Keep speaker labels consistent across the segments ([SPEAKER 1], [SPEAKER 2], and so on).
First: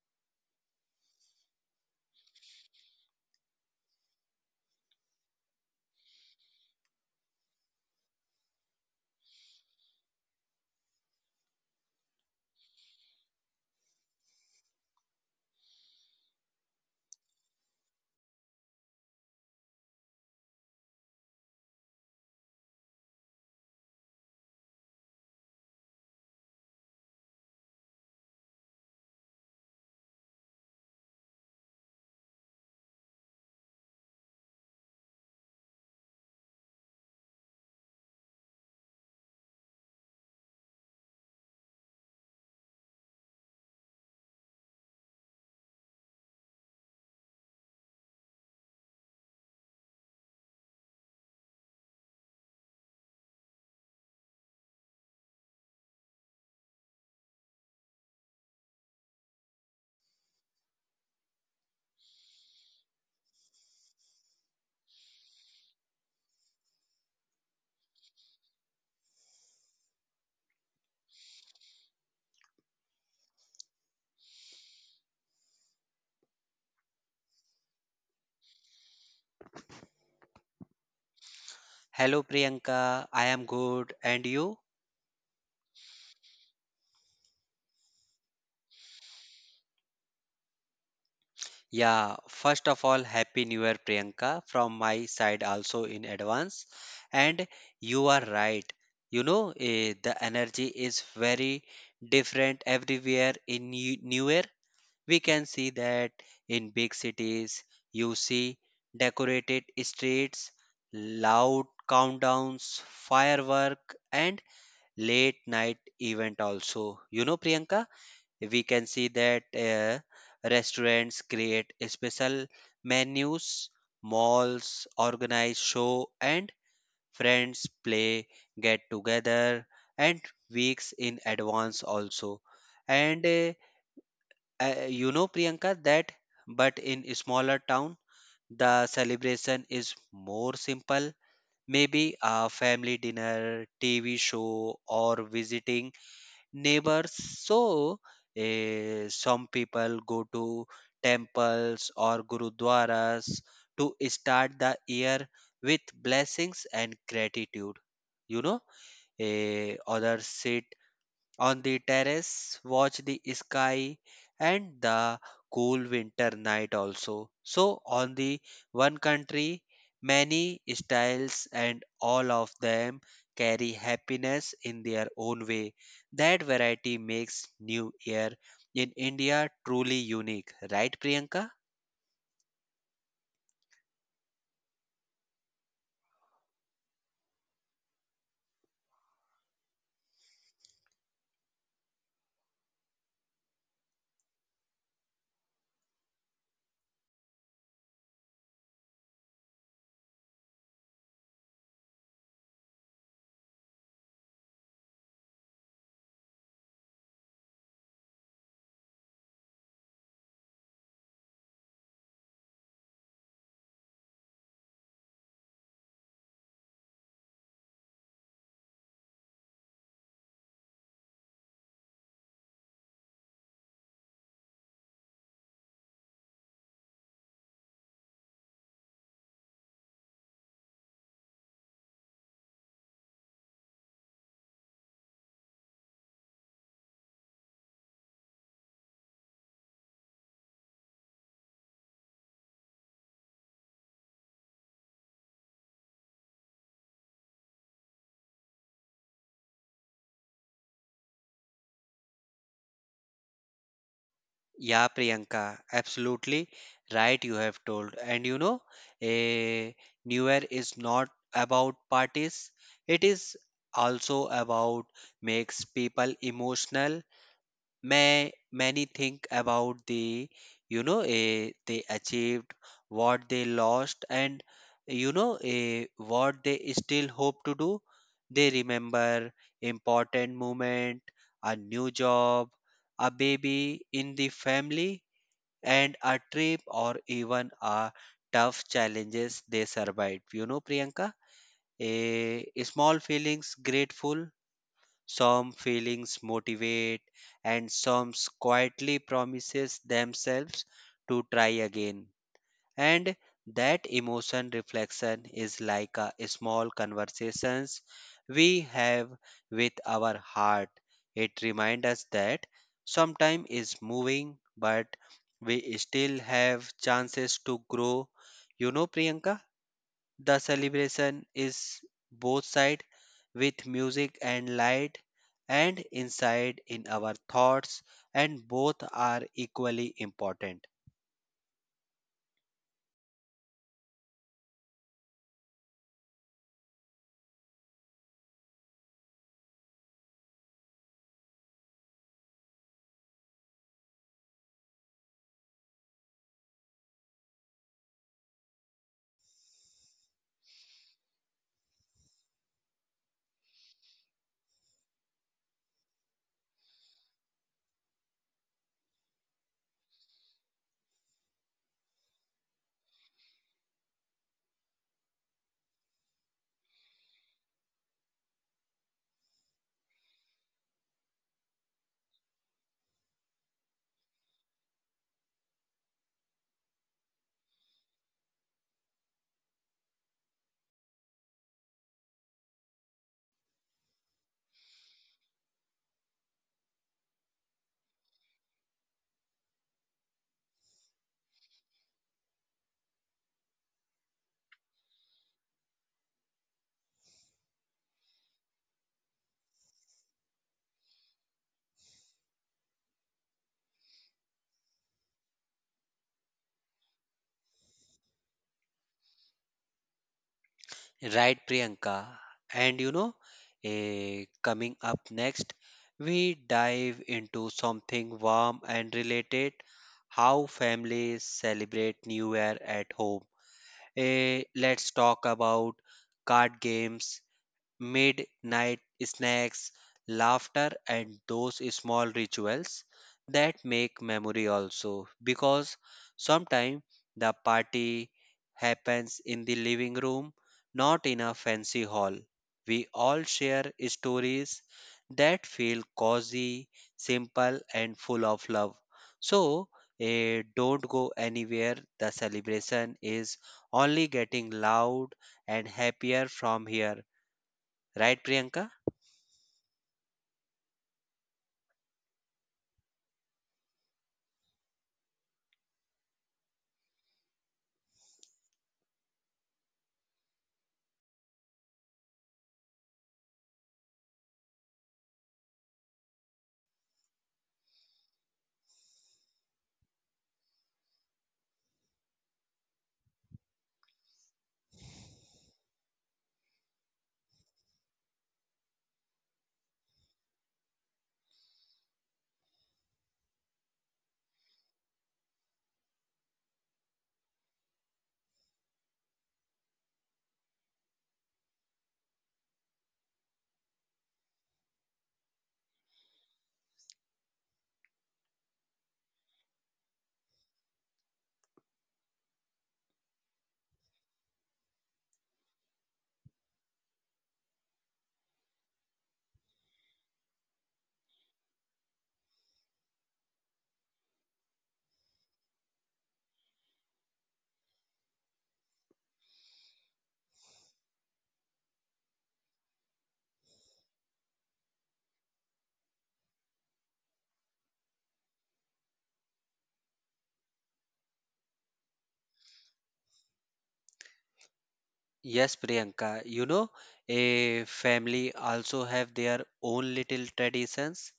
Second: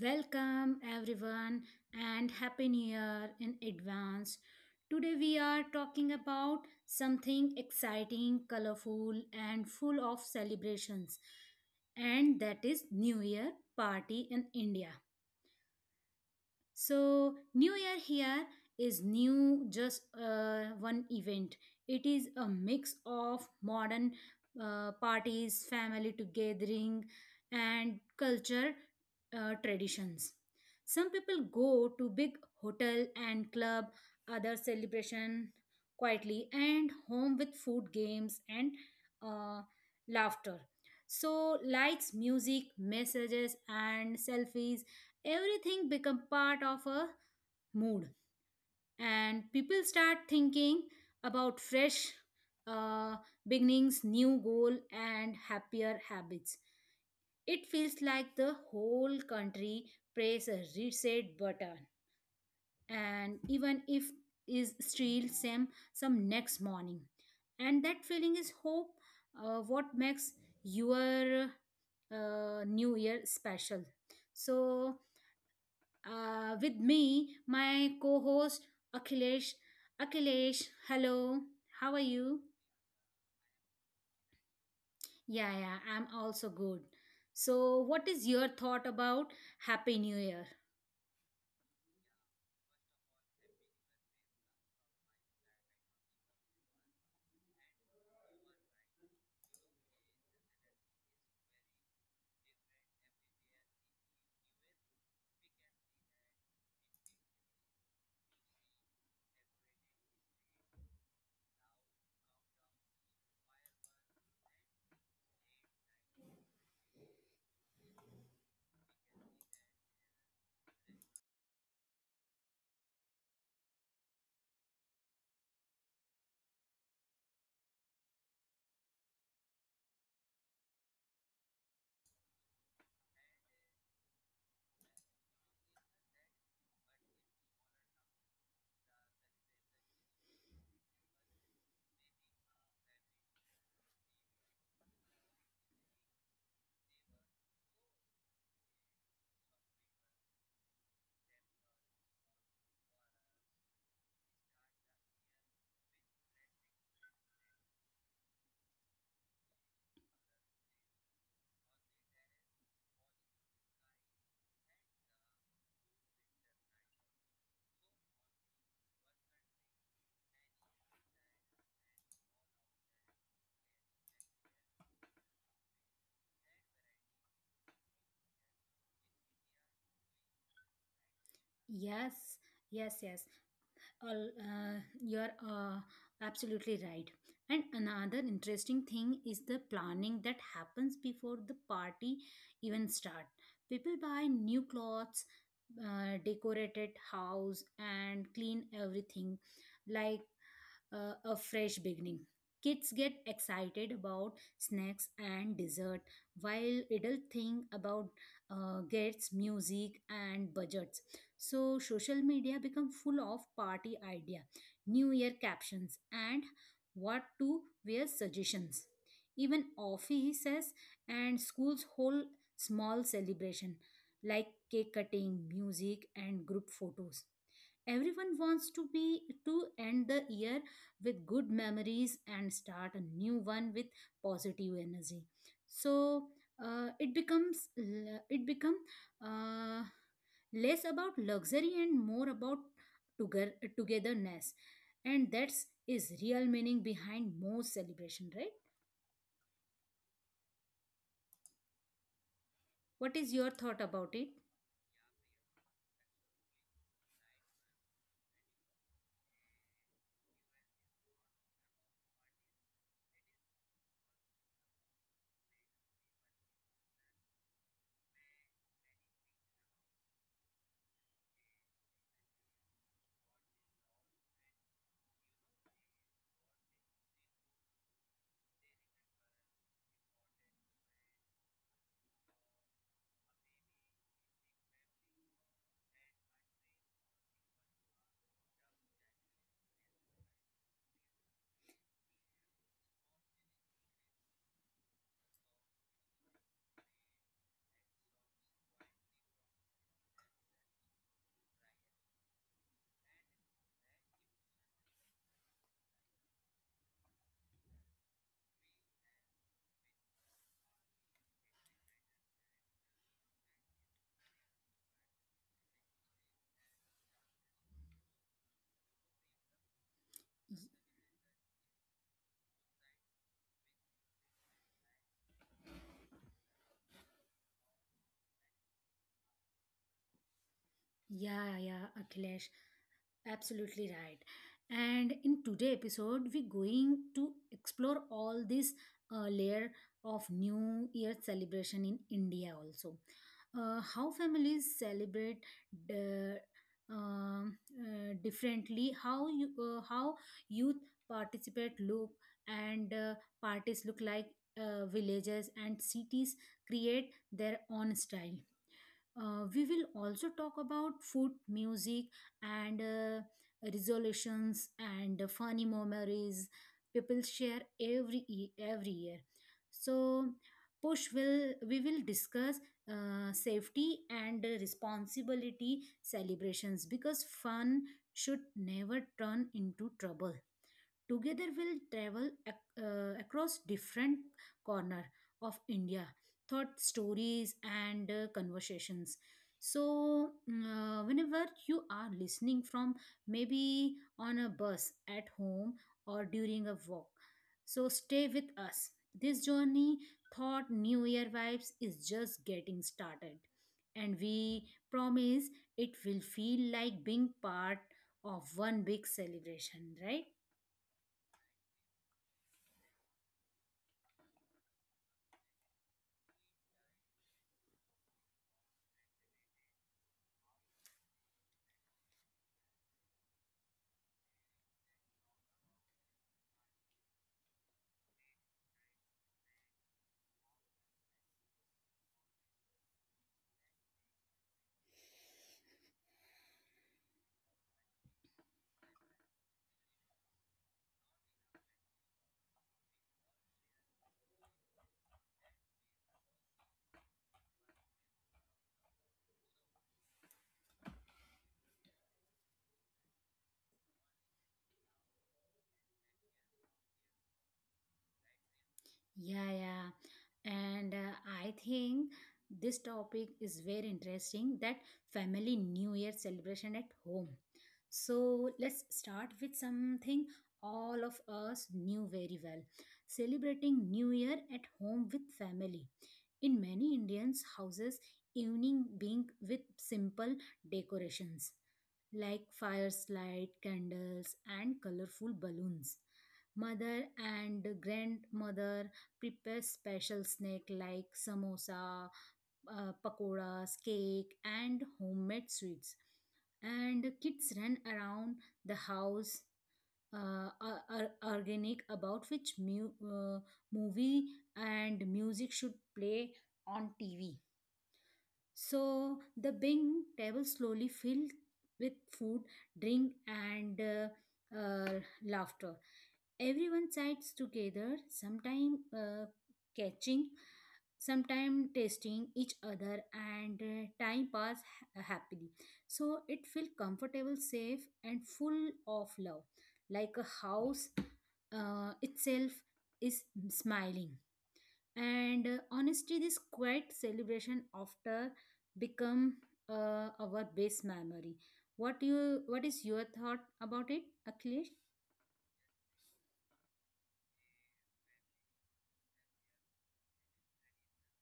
[SPEAKER 1] Welcome everyone and happy new year in advance. Today we are talking about something exciting, colorful and full of celebrations, and that is New Year party in India. So, New Year here is new just one event. It is a mix of modern parties, family gathering, and culture traditions. Some people go to big hotel and club, other celebration quietly, and home with food games and uh, laughter. So, lights, music, messages, and selfies everything become part of a mood, and people start thinking about fresh uh, beginnings new goal and happier habits. It feels like the whole country press a reset button, and even if is still same some next morning, and that feeling is hope what makes your new year special. so with me, my co-host Akhilesh. Akhilesh, hello. How are
[SPEAKER 2] Hello
[SPEAKER 1] you?
[SPEAKER 2] Priyanka, I am good. And you?
[SPEAKER 1] Yeah, yeah, I'm also good. So, what is your thought about Happy New Year?
[SPEAKER 2] Yeah, first of all, Happy New Year, Priyanka, from my side also in advance. And you are right. You know, the energy is very different everywhere in New Year. We can see that in big cities, you see decorated streets, loud countdowns, firework, and late night event also. You know, Priyanka? We can see that restaurants create special menus, malls organize show, and friends play get together and weeks in advance also. And you know, Priyanka, that but in a smaller town the celebration is more simple, maybe a family dinner, TV show, or visiting neighbors. So, some people go to temples or gurudwaras to start the year with blessings and gratitude. You know, others sit on the terrace, watch the sky and the cool winter night also. So, on the one country, many styles, and all of them carry happiness in their own way. That variety makes New Year in India truly unique, right, Priyanka?
[SPEAKER 1] Yes, yes, yes. All, you're absolutely right. And another interesting thing is the planning that happens before the party even start. People buy new clothes, decorated house, and clean everything. Like a fresh beginning. Kids get excited about snacks and dessert, while adults think about gets music and budgets. So social media become full of party idea, New Year captions, and what to wear suggestions. Even offices and schools hold small celebration like cake cutting, music, and group photos. Everyone wants to be to end the year with good memories and start a new one with positive energy. So it become uh, less about luxury and more about together togetherness, and that's is real meaning behind most celebration, right? What is your thought about it?
[SPEAKER 2] Yeah, Priyanka, absolutely right. You have told, and you know, a New Year is not about parties. It is also about makes people emotional. May many think about the, you know, a they achieved, what they lost, and you know, a what they still hope to do. They remember important moment, a new job, a baby in the family, and a trip, or even a tough challenges they survived. You know, Priyanka, a small feelings grateful, some feelings motivate, and some quietly promises themselves to try again. And that emotion reflection is like a small conversations we have with our heart. It reminds us that sometime is moving, but we still have chances to grow. You know, Priyanka, the celebration is both side, with music and light, and inside in our thoughts, and both are equally important.
[SPEAKER 1] Yeah, yeah, Akhilesh, absolutely right. And in today episode, we're going to explore all this layer of New Year celebration in India also. How families celebrate the, differently, how youth participate look, and parties look like villages and cities create their own style. We will also talk about food, music, and resolutions and funny memories people share every year. So, push will we will discuss safety and responsibility celebrations because fun should never turn into trouble. Together we'll travel across different corner of India, thought stories and conversations. So whenever you are listening from, maybe on a bus, at home, or during a walk, so stay with us. This journey thought new year vibes is just getting started, and we promise it will feel like being part of one big celebration, right?
[SPEAKER 2] Right, Priyanka. And you know, coming up next, we dive into something warm and related, how families celebrate New Year at home. Let's talk about card games, midnight snacks, laughter, and those small rituals that make memory also. Because sometimes the party happens in the living room, not in a fancy hall. We all share stories that feel cozy, simple, and full of love. So, don't go anywhere. The celebration is only getting loud and happier from here. Right, Priyanka?
[SPEAKER 1] Yeah, yeah. And I think this topic is very interesting, that family New Year celebration at home. So let's start with something all of us knew very well, celebrating New Year at home with family. In many Indians' houses, evening being with simple decorations like firelight, candles, and colorful balloons. Mother and grandmother prepare special snack like samosa, pakoras, cake, and homemade sweets. And kids ran around the house, are organic about which movie and music should play on TV. So the big table slowly filled with food, drink, and laughter. Everyone sides together, sometime catching, sometime tasting each other, and time pass happily. So it felt comfortable, safe, and full of love, like a house itself is smiling. And honestly, this quiet celebration after become our best memory. What you what is your thought about it, Akhilesh?
[SPEAKER 2] Yes, Priyanka. You know, a family also have their own little traditions.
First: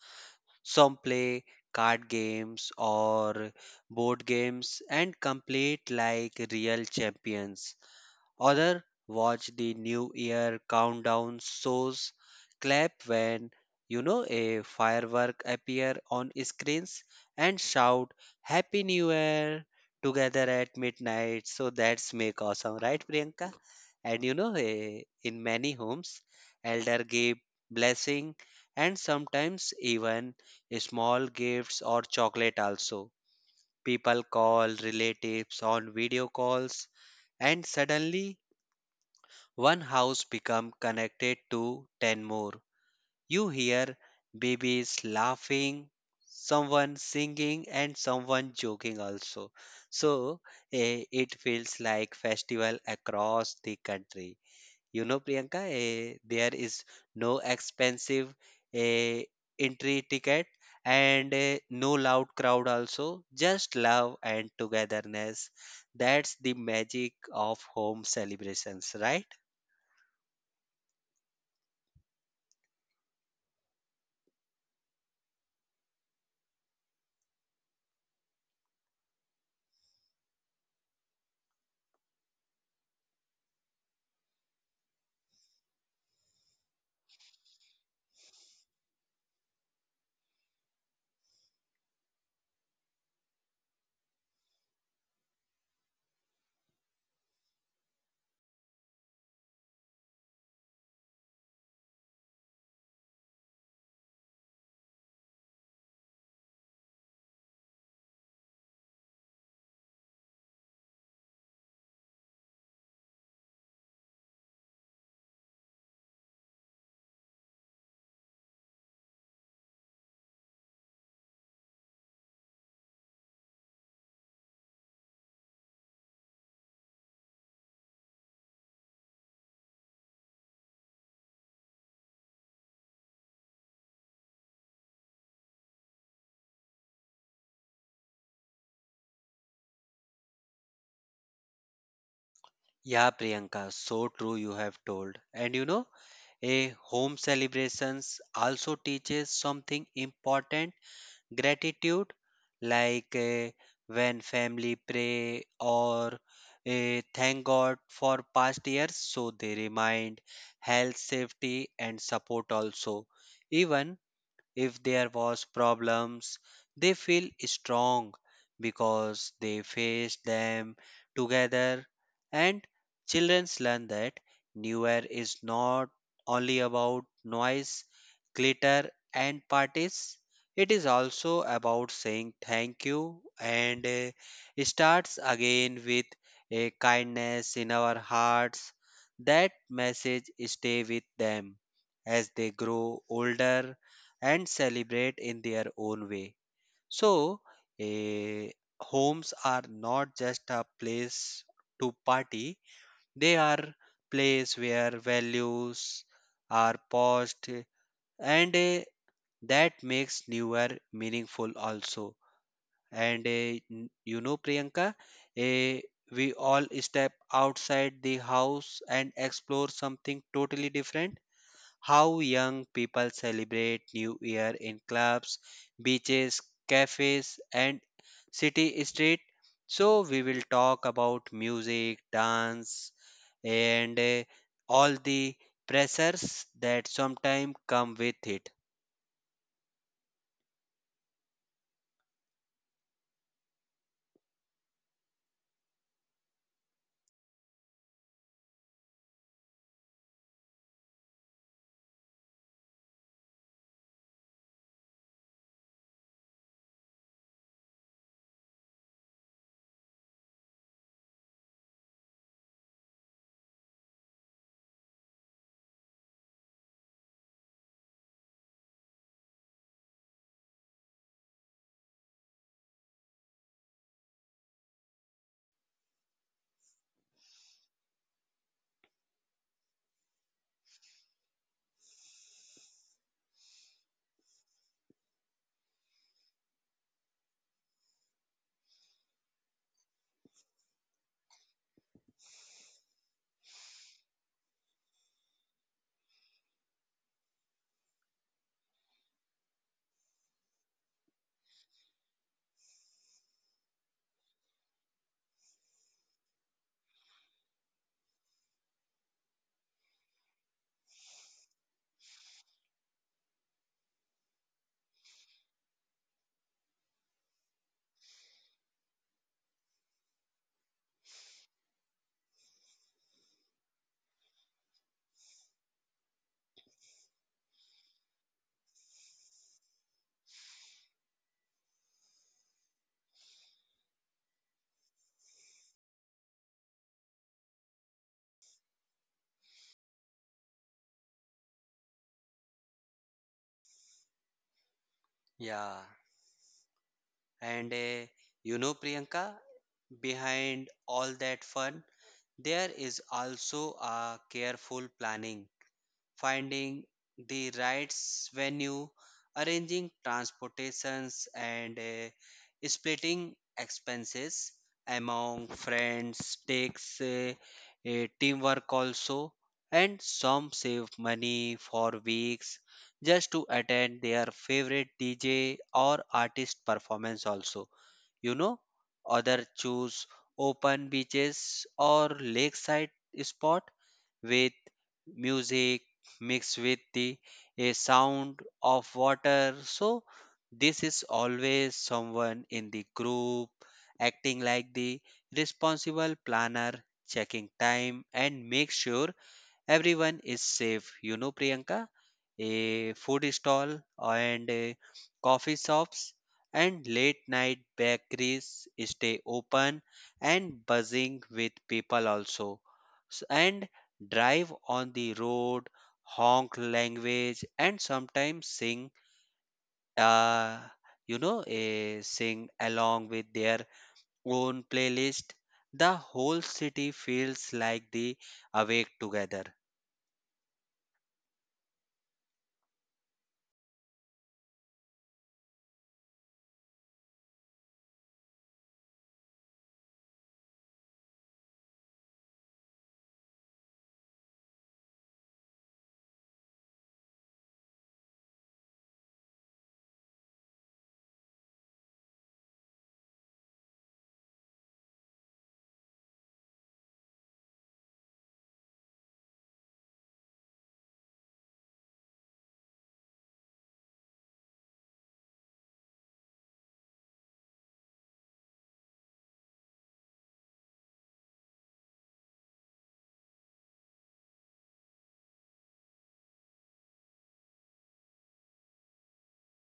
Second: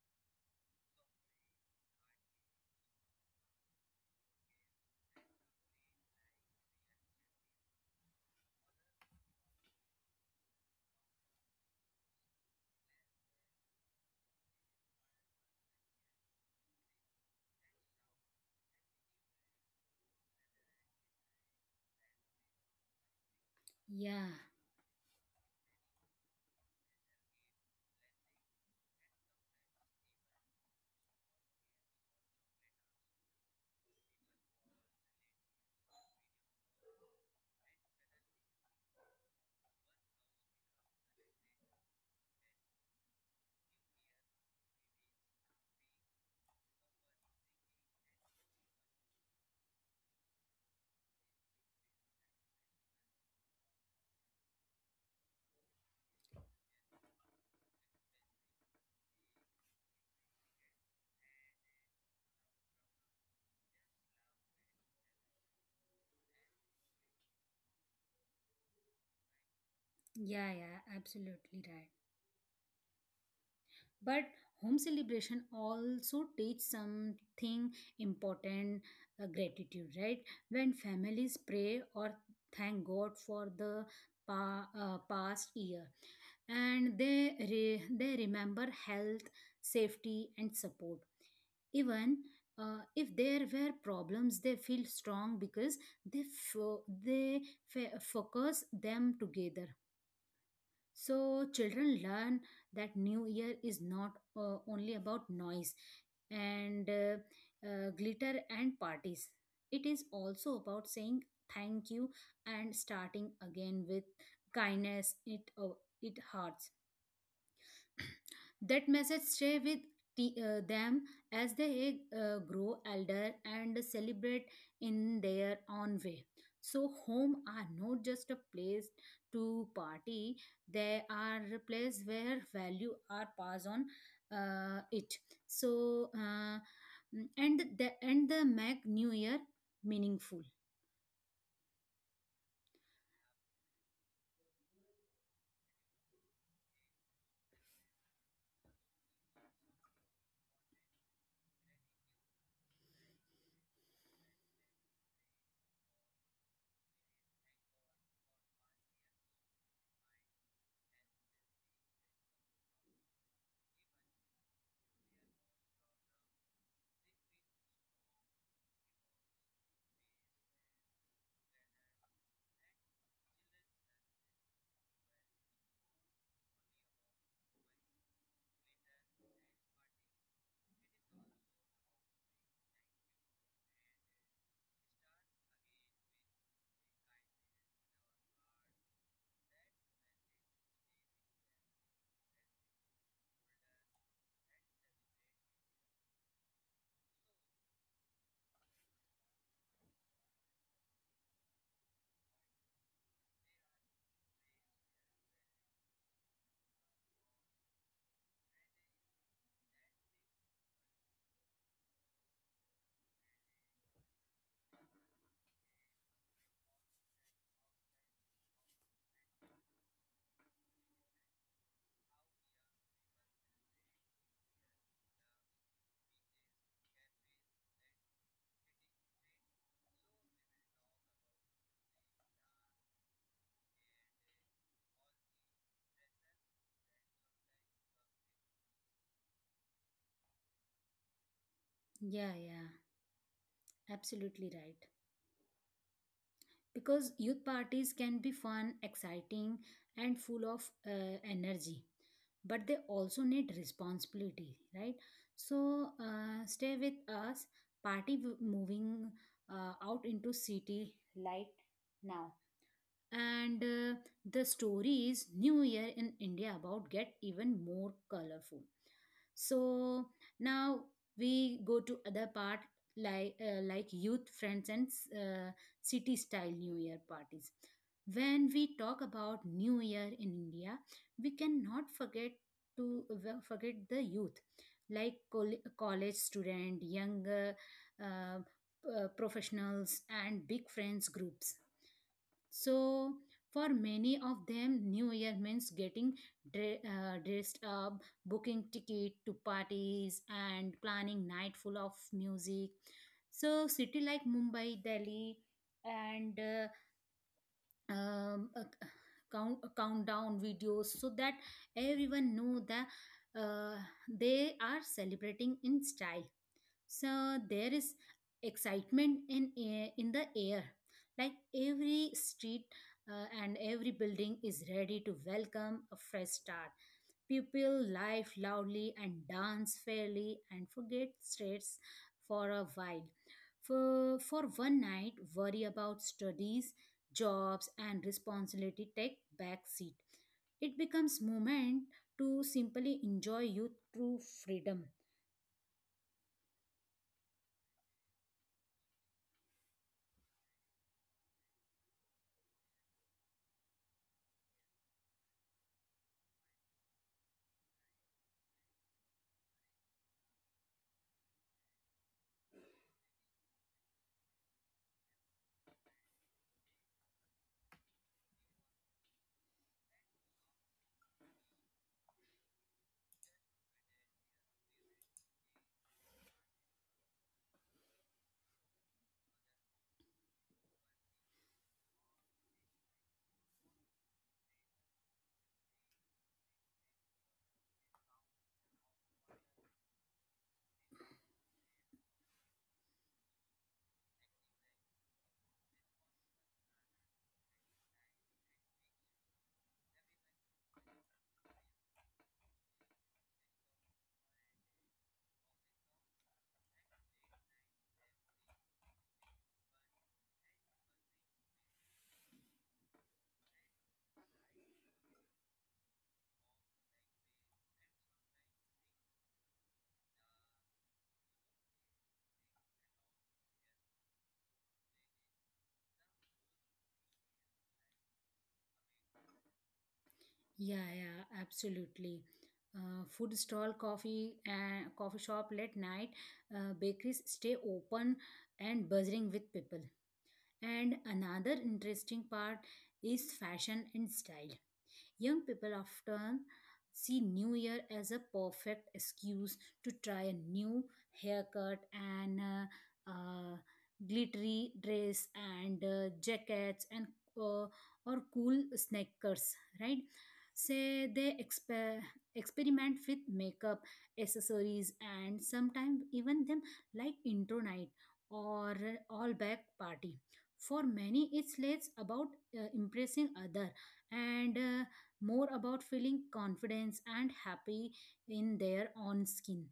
[SPEAKER 2] Some play card games or board games and complete like real champions. Other watch the New Year countdown shows, clap when you know a firework appear on screens and shout Happy New Year together at midnight. So that's make awesome, right, Priyanka? And
[SPEAKER 1] Yeah,
[SPEAKER 2] you know, in many homes, elder give blessing, and sometimes even small gifts or chocolate also. People call relatives on video calls and suddenly one house become connected to 10 more. You hear babies laughing, someone singing, and someone joking also. So it feels like festival across the country. You know, Priyanka, there is no expensive eh, entry ticket and no loud crowd also, just love and togetherness. That's the magic of home celebrations, right?
[SPEAKER 1] yeah, yeah, absolutely right. But home celebration also teach something important, gratitude, right? When families pray or thank God for the past year, and they remember health, safety, and support. Even if there were problems, they feel strong because they, they focus them together. So children learn that New Year is not only about noise and glitter and parties. It is also about saying thank you and starting again with kindness. It hearts that message stay with them as they grow elder and celebrate in their own way. So home are not just a place to party, they are a place where value are passed on. uh, it so uh, and the and the make new year meaningful.
[SPEAKER 2] Yeah, Priyanka, so true you have told. And you know, a home celebrations also teaches something important gratitude, like when family pray or thank god for past years, so they remind health, safety, and support also. Even if there was problems, they feel strong because they face them together. And children learn that new year is not only about noise, glitter, and parties. It is also about saying thank you and, starts again with a kindness in our hearts. That message stay with them as they grow older and celebrate in their own way. So, eh, homes are not just a place to party, they are place where values are paused, and that makes new year meaningful also. And you know, Priyanka, eh, we all step outside the house and explore something totally different, how young people celebrate New Year in clubs, beaches, cafes, and city street. So, we will talk about music, dance, and all the pressures that sometimes come with it.
[SPEAKER 1] Yeah, yeah, absolutely right. Because youth parties can be fun, exciting, and full of energy, but they also need responsibility, right? So stay with us. Party moving out into city light now, and the stories new year in india about get even more colorful. So now we go to other part, like like youth friends and uh, city style new year parties. When we talk about new year in India, we cannot forget to forget the youth, like college student, young uh, professionals, and big friends groups. So, for many of them, New Year means getting dressed up, booking ticket to parties, and planning night full of music. So, city like Mumbai, Delhi, and a c- count, a countdown videos, so that everyone know that uh, they are celebrating in style. So there is in the air like every street and every building is ready to welcome a fresh start. People laugh loudly and dance fairly and forget stress for a while. For one night worry about studies, jobs and responsibility take back seat. It becomes moment to simply enjoy youth through freedom.
[SPEAKER 2] Yeah, and you know, Priyanka, behind all that fun, there is also a careful planning, finding the right venue, arranging transportations, and splitting expenses among friends takes teamwork also. And some save money for weeks just to attend their favorite DJ or artist performance, also. You know, other choose open beaches or lakeside spot with music mixed with the a sound of water. So this is always someone in the group acting like the responsible planner, checking time and make sure everyone is safe. You know, Priyanka, a food stall and coffee shops and late night bakeries stay open and buzzing with people also. And drive on the road, honk language, and sometimes sing, uh, you know, sing along with their own playlist. The whole city feels like the awake together.
[SPEAKER 1] Yeah, yeah, absolutely. Food stall, coffee, and coffee shop late night, bakeries stay open and buzzing with people. And another interesting part is fashion and style. Young people often see New Year as a perfect excuse to try a new haircut and uh, glittery dress and jackets and uh, or cool sneakers, right? Say they experiment with makeup, accessories, and sometimes even them like intro night or all back party. For many, it's less about impressing other and more about feeling confidence and happy in their own skin.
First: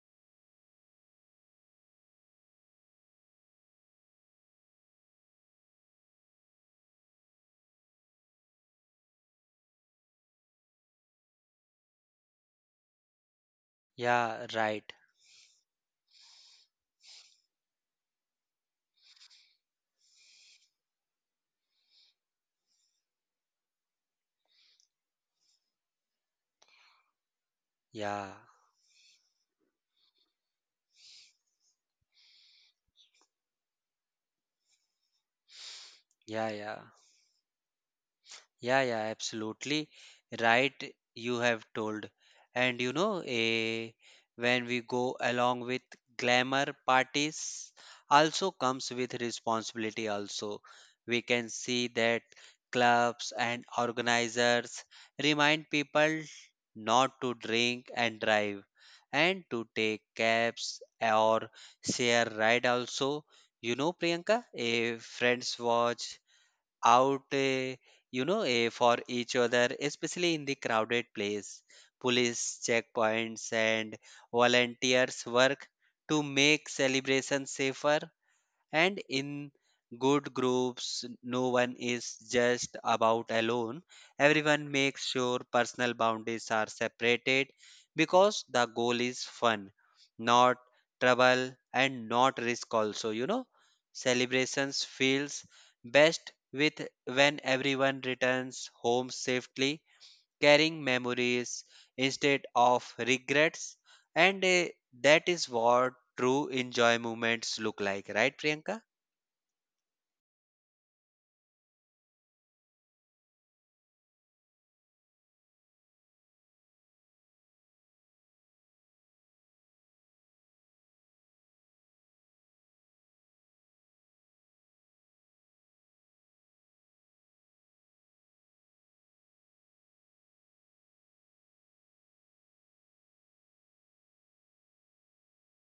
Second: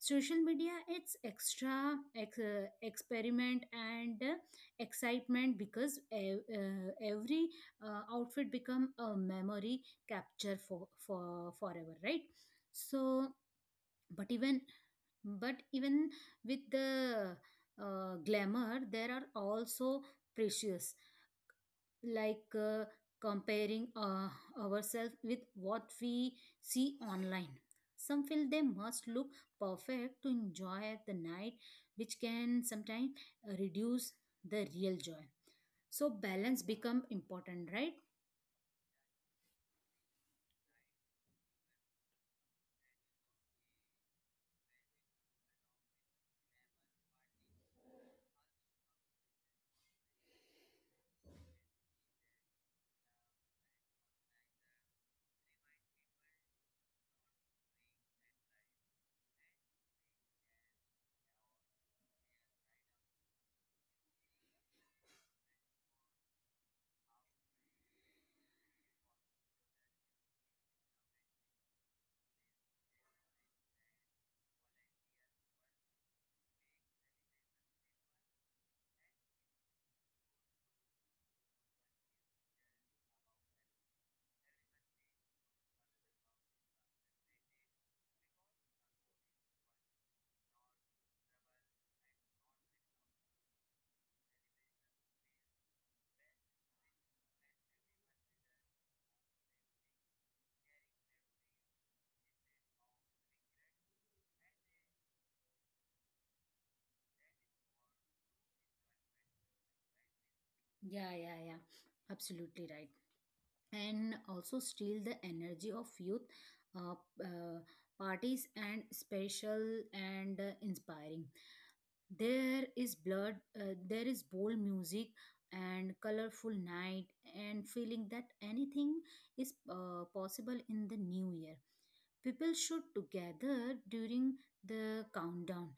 [SPEAKER 1] Social media it's experiment and excitement because every outfit become a memory capture for forever, right? So but
[SPEAKER 2] Yeah,
[SPEAKER 1] even
[SPEAKER 2] right.
[SPEAKER 1] but even with the glamour there are also precious, like comparing ourselves with what we see online. Some
[SPEAKER 2] Yeah,
[SPEAKER 1] feel they must look perfect to enjoy the night, which can sometimes reduce the real joy. So
[SPEAKER 2] yeah,
[SPEAKER 1] balance
[SPEAKER 2] yeah.
[SPEAKER 1] become important, right?
[SPEAKER 2] Yeah, yeah, absolutely right. You have told. And you know, when we go along with glamour parties, also comes with responsibility. Also, we can see that clubs and organizers remind people not to drink and drive and to take cabs or share ride also. You know, Priyanka, a friends watch out, you know, for each other, especially in the crowded place. Police checkpoints and volunteers work to make celebrations safer, and in good groups no one is just about alone. Everyone makes sure personal boundaries are separated because the goal is fun, not trouble and not risk also. You know, celebrations feels best with when everyone returns home safely, carrying memories instead of regrets. And that is what true enjoy moments look like, right, Priyanka?
[SPEAKER 1] Yeah, yeah, yeah. Absolutely right. And also steal the energy of youth uh, uh, parties and special and inspiring. There is bold music and colorful night, and feeling that anything is possible in the new year. People should together during the countdown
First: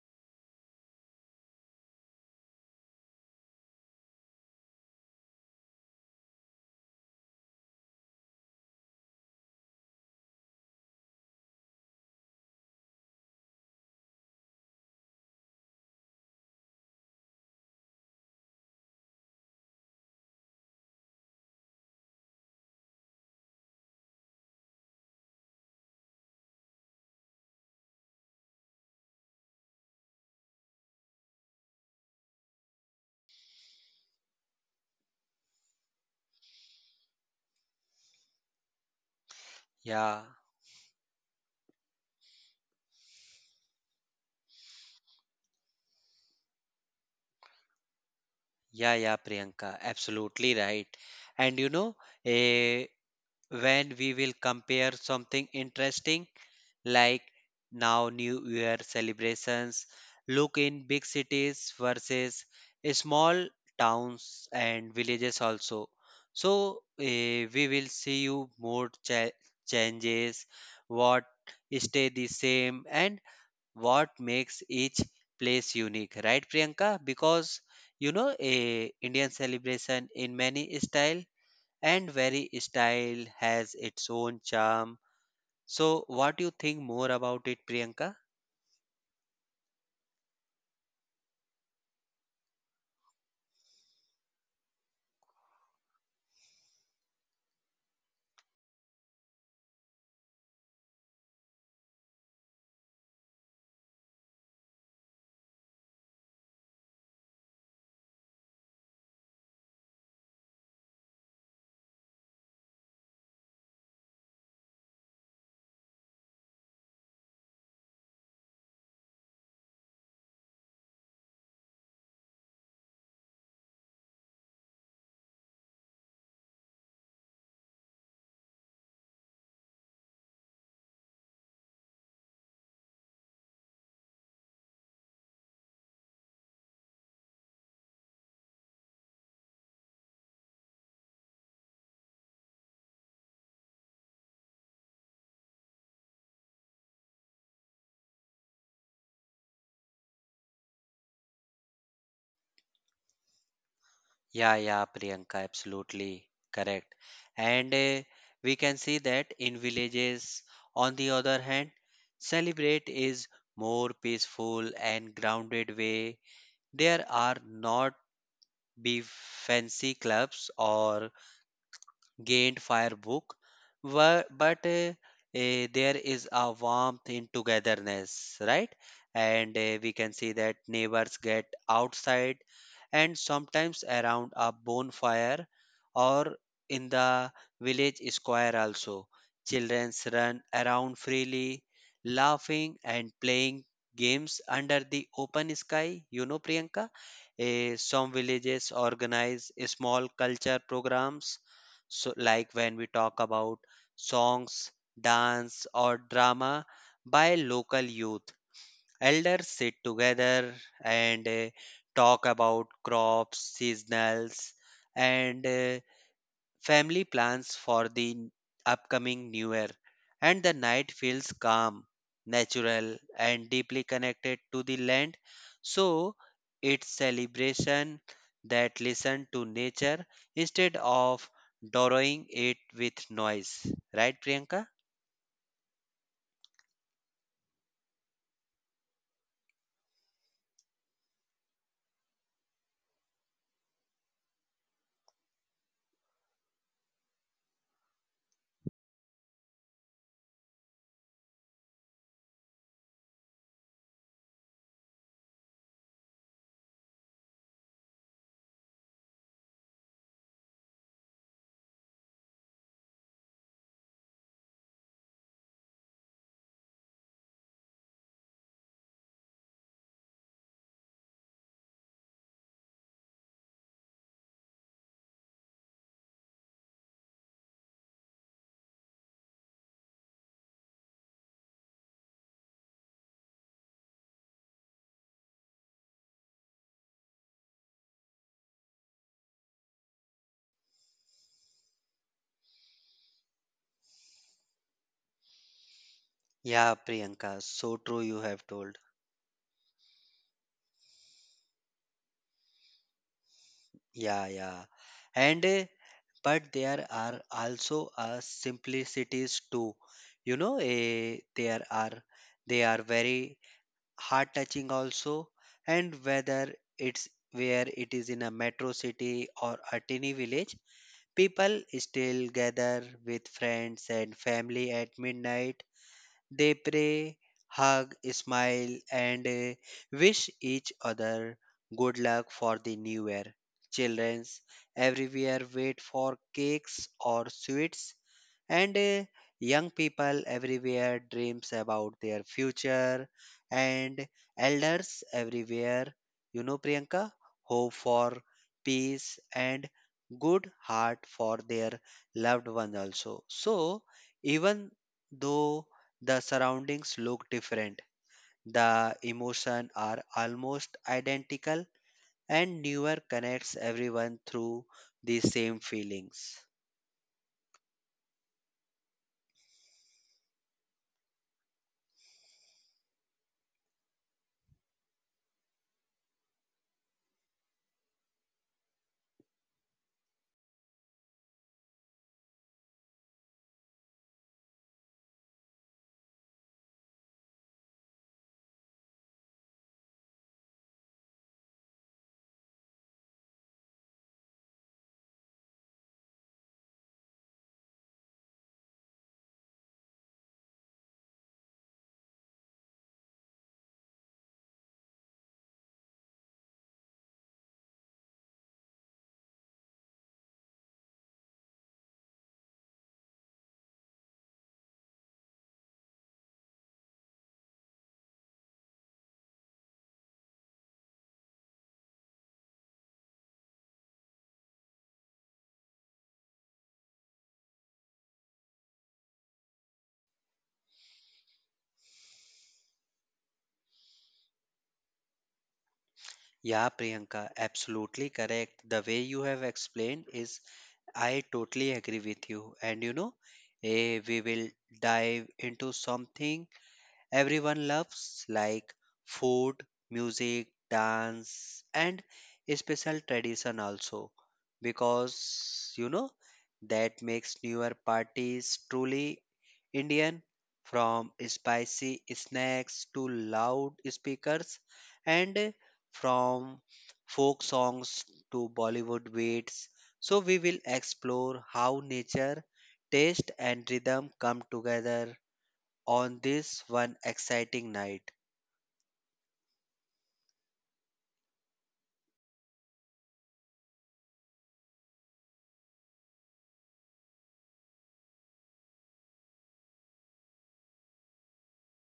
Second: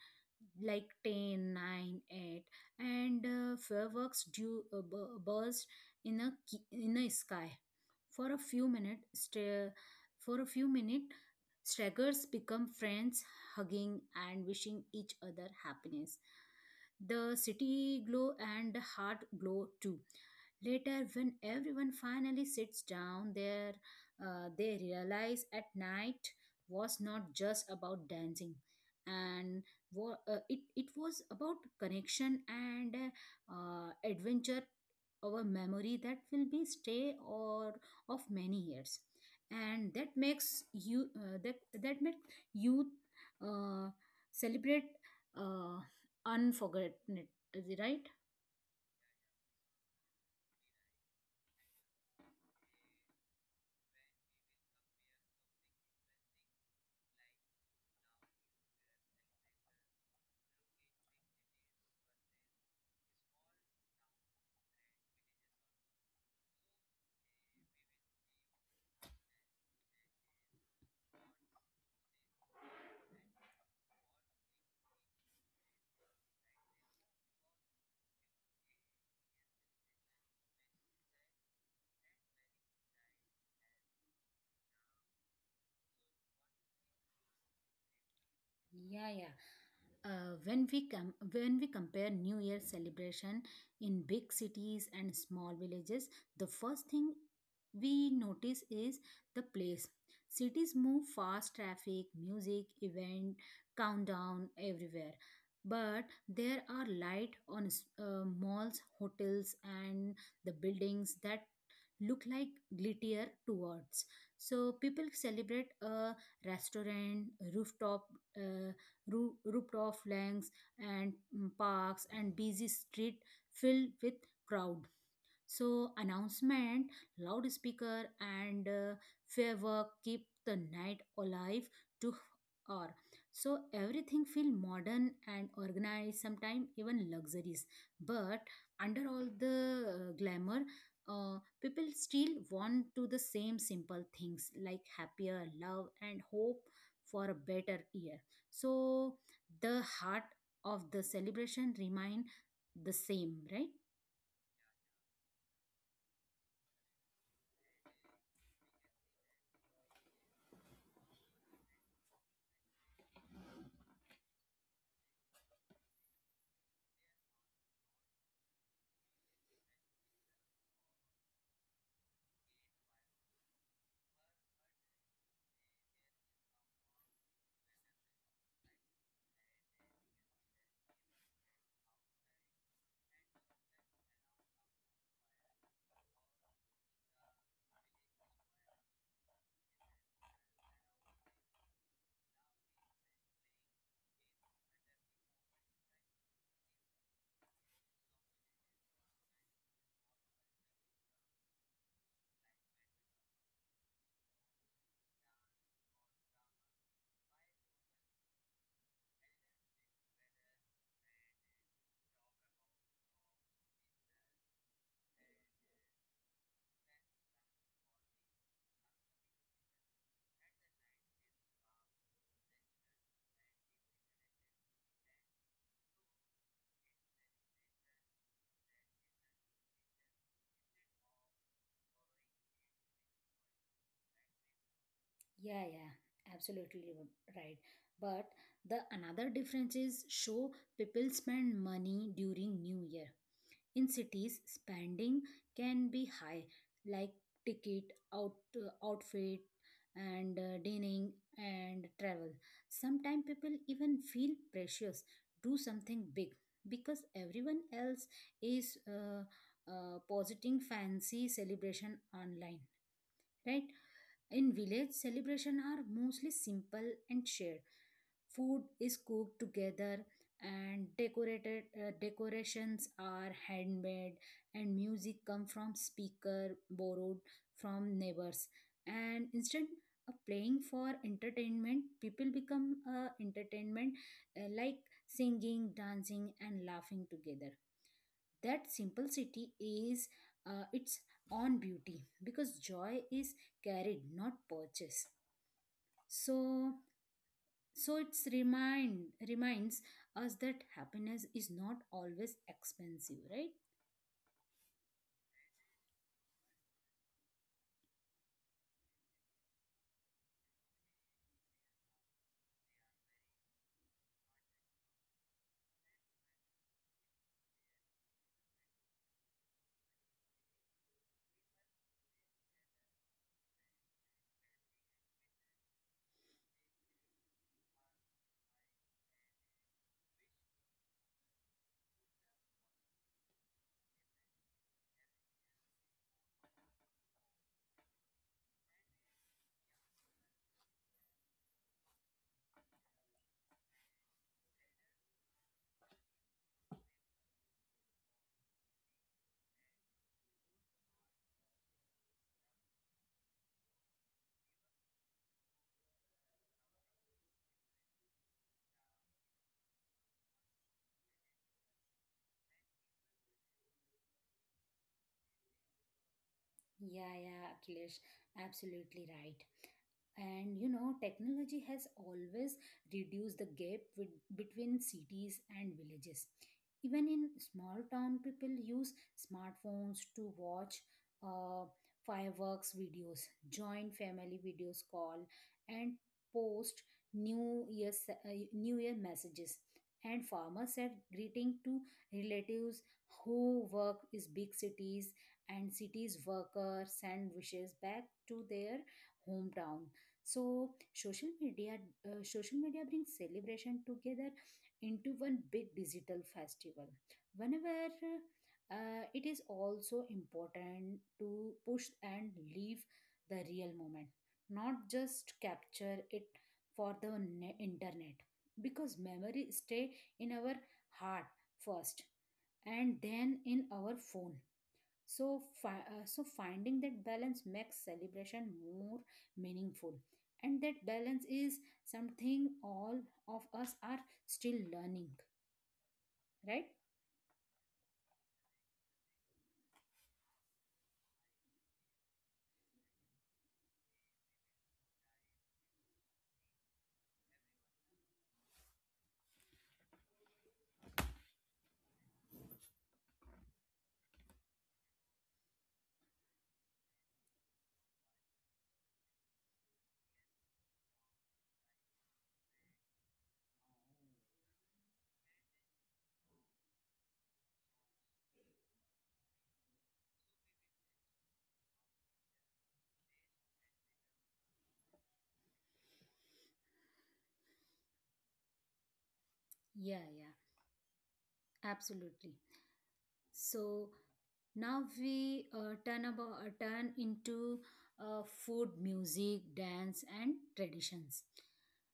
[SPEAKER 1] like ten, nine, 8, and fireworks do burst in a in a sky for a few minutes for a few minutes Straggers become friends, hugging and wishing each other happiness. The city glow and the heart glow too. Later, when everyone finally sits down there, they realize at night was not just about dancing and it was about connection and adventure, our memory that will be stay or of many years. And that
[SPEAKER 2] Yeah,
[SPEAKER 1] makes you that that makes youth uh, celebrate uh, unforgettable. Is it right?
[SPEAKER 2] yeah, yeah, Priyanka, absolutely right. And you know, eh, when we will compare something interesting like now New Year celebrations, look in big cities versus small towns and villages also. So we will see you more changes, what stay the same, and what makes each place unique, right, Priyanka? Because you know, a indian celebration in many style, and very style has its own charm. So what do you think more about it, Priyanka?
[SPEAKER 1] Yeah, yeah. When we compare New Year celebration in big cities and small villages, the first thing we notice is the place. Cities move fast, traffic, music, event, countdown everywhere. But there are light on malls, hotels, and the buildings that look like glitter towards. So people celebrate a restaurant, rooftop, uh, rooftop langs, and parks and busy street filled with crowd. So announcement, loudspeaker, and firework keep the night alive to hour. So everything feel modern and organized, sometimes even luxuries. But under all the glamour, people still want to the same simple things like happier love and hope for a better year. So the heart of the celebration remain the same, right?
[SPEAKER 2] Yeah, yeah, Priyanka, absolutely correct. And we can see that in villages, on the other hand, celebrate is more peaceful and grounded way. There are not be fancy clubs or gained fire book were, but there is a warmth in togetherness, right? And we can see that neighbors get outside and sometimes around a bonfire or in the village square also. Children run around freely, laughing and playing games under the open sky. You know, Priyanka, some villages organize small culture programs. So, like when we talk about songs, dance, or drama by local youth, elders sit together and talk about crops, seasonals, and family plans for the upcoming new year. And the night feels calm, natural, and deeply connected to the land. So it's celebration that listen to nature instead of drawing it with noise, right, Priyanka?
[SPEAKER 1] Yeah, yeah, absolutely right. But the another difference is show people spend money during New Year. In cities, spending can be high, like ticket, outfit, and dining and travel. Sometimes people even feel precious, do something big because everyone else is positing fancy celebration online, right? In village, celebrations are mostly simple and shared. Food is cooked together and decorated decorations are handmade and music come from speaker borrowed from neighbors. And instead of playing for entertainment, people become entertainment, like singing, dancing and laughing together. That simplicity is its own beauty because joy is carried not purchased.
[SPEAKER 2] Yeah,
[SPEAKER 1] So
[SPEAKER 2] Priyanka, so true
[SPEAKER 1] so
[SPEAKER 2] you
[SPEAKER 1] it's
[SPEAKER 2] have told.
[SPEAKER 1] remind reminds us that happiness is not always expensive, right?
[SPEAKER 2] Yeah, yeah. And but there are also simplicities too. You know, eh, there are they are very heart touching also. And whether it's where it is in a metro city or a tiny village, people still gather with friends and family at midnight. They pray, hug, smile, and wish each other good luck for the new year. Children everywhere wait for cakes or sweets, and young people everywhere dreams about their future, and elders everywhere, you know, Priyanka, hope for peace and good heart for their loved one also. So even though the surroundings look different, the emotions are almost identical, and newer connects everyone through the same feelings.
[SPEAKER 1] Yeah, yeah, Akhilesh, absolutely right. And you know, technology has always reduced the gap with, between cities and villages. Even in small town people use smartphones to watch uh, fireworks videos, join family videos call, and post new year messages, and farmers send greeting to relatives who work is big cities, and cities workers send wishes back to their hometown. So social media, social media brings celebration together into one big digital festival. Whenever it is also important to push and leave the real moment, not just capture it for the internet, because memory stay in our heart first and then in our phone. So finding that balance makes celebration more meaningful. And that balance is something all of us are still learning, right?
[SPEAKER 2] Yeah, Priyanka, absolutely correct. The way you have explained is I totally agree with you. And you know, we will dive into something everyone loves, like food, music, dance, and a special tradition also, because you know that makes newer parties truly Indian. From spicy snacks to loud speakers, and from folk songs to Bollywood beats. So we will explore how nature, taste, and rhythm come together on this one exciting night.
[SPEAKER 1] Yeah, yeah, absolutely. So now we turn into food, music, dance, and traditions.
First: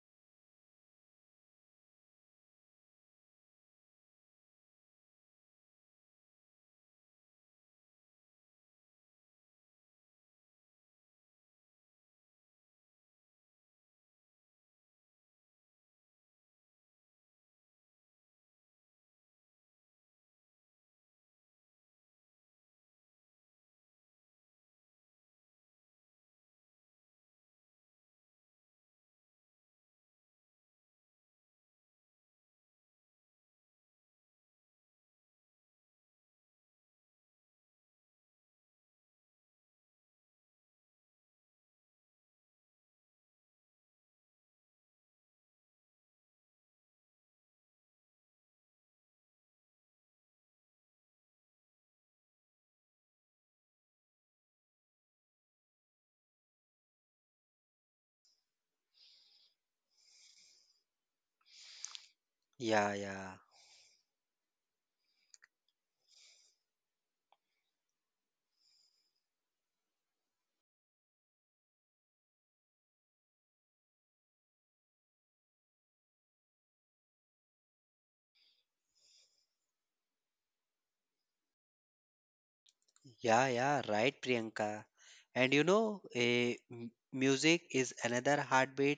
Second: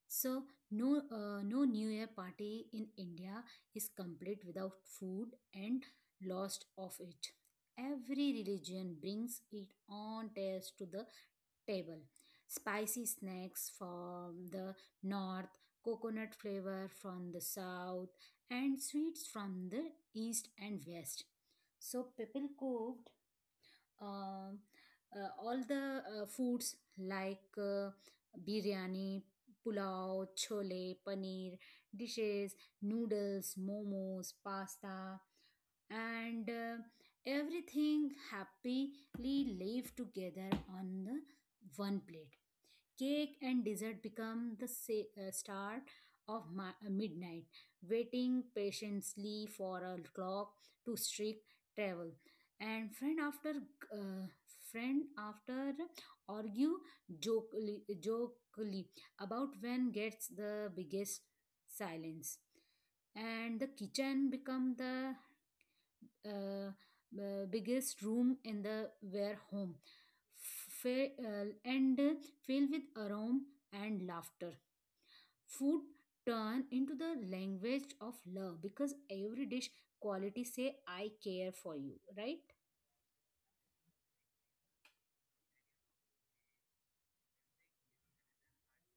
[SPEAKER 1] So no New Year party in India is complete without food, and lost of it. Every religion brings it on taste to the table. Spicy snacks from the north, coconut flavor from the south, and sweets from the east and west. So people cooked um, all the foods like biryani, pulao, chole, paneer, dishes, noodles, momos, pasta, and everything happily live together on the one plate. Cake and dessert become the star of midnight, waiting patiently for a clock to strike travel. And uh, friend after argue jokely about when gets the biggest silence,
[SPEAKER 2] Yeah, yeah.
[SPEAKER 1] and the kitchen become the uh, biggest room in the were home, and filled with aroma and laughter. Food turn into the language of love, because every dish quality say I care for you, right?
[SPEAKER 2] Yeah, yeah, right, Priyanka. And you know, music is another heartbeat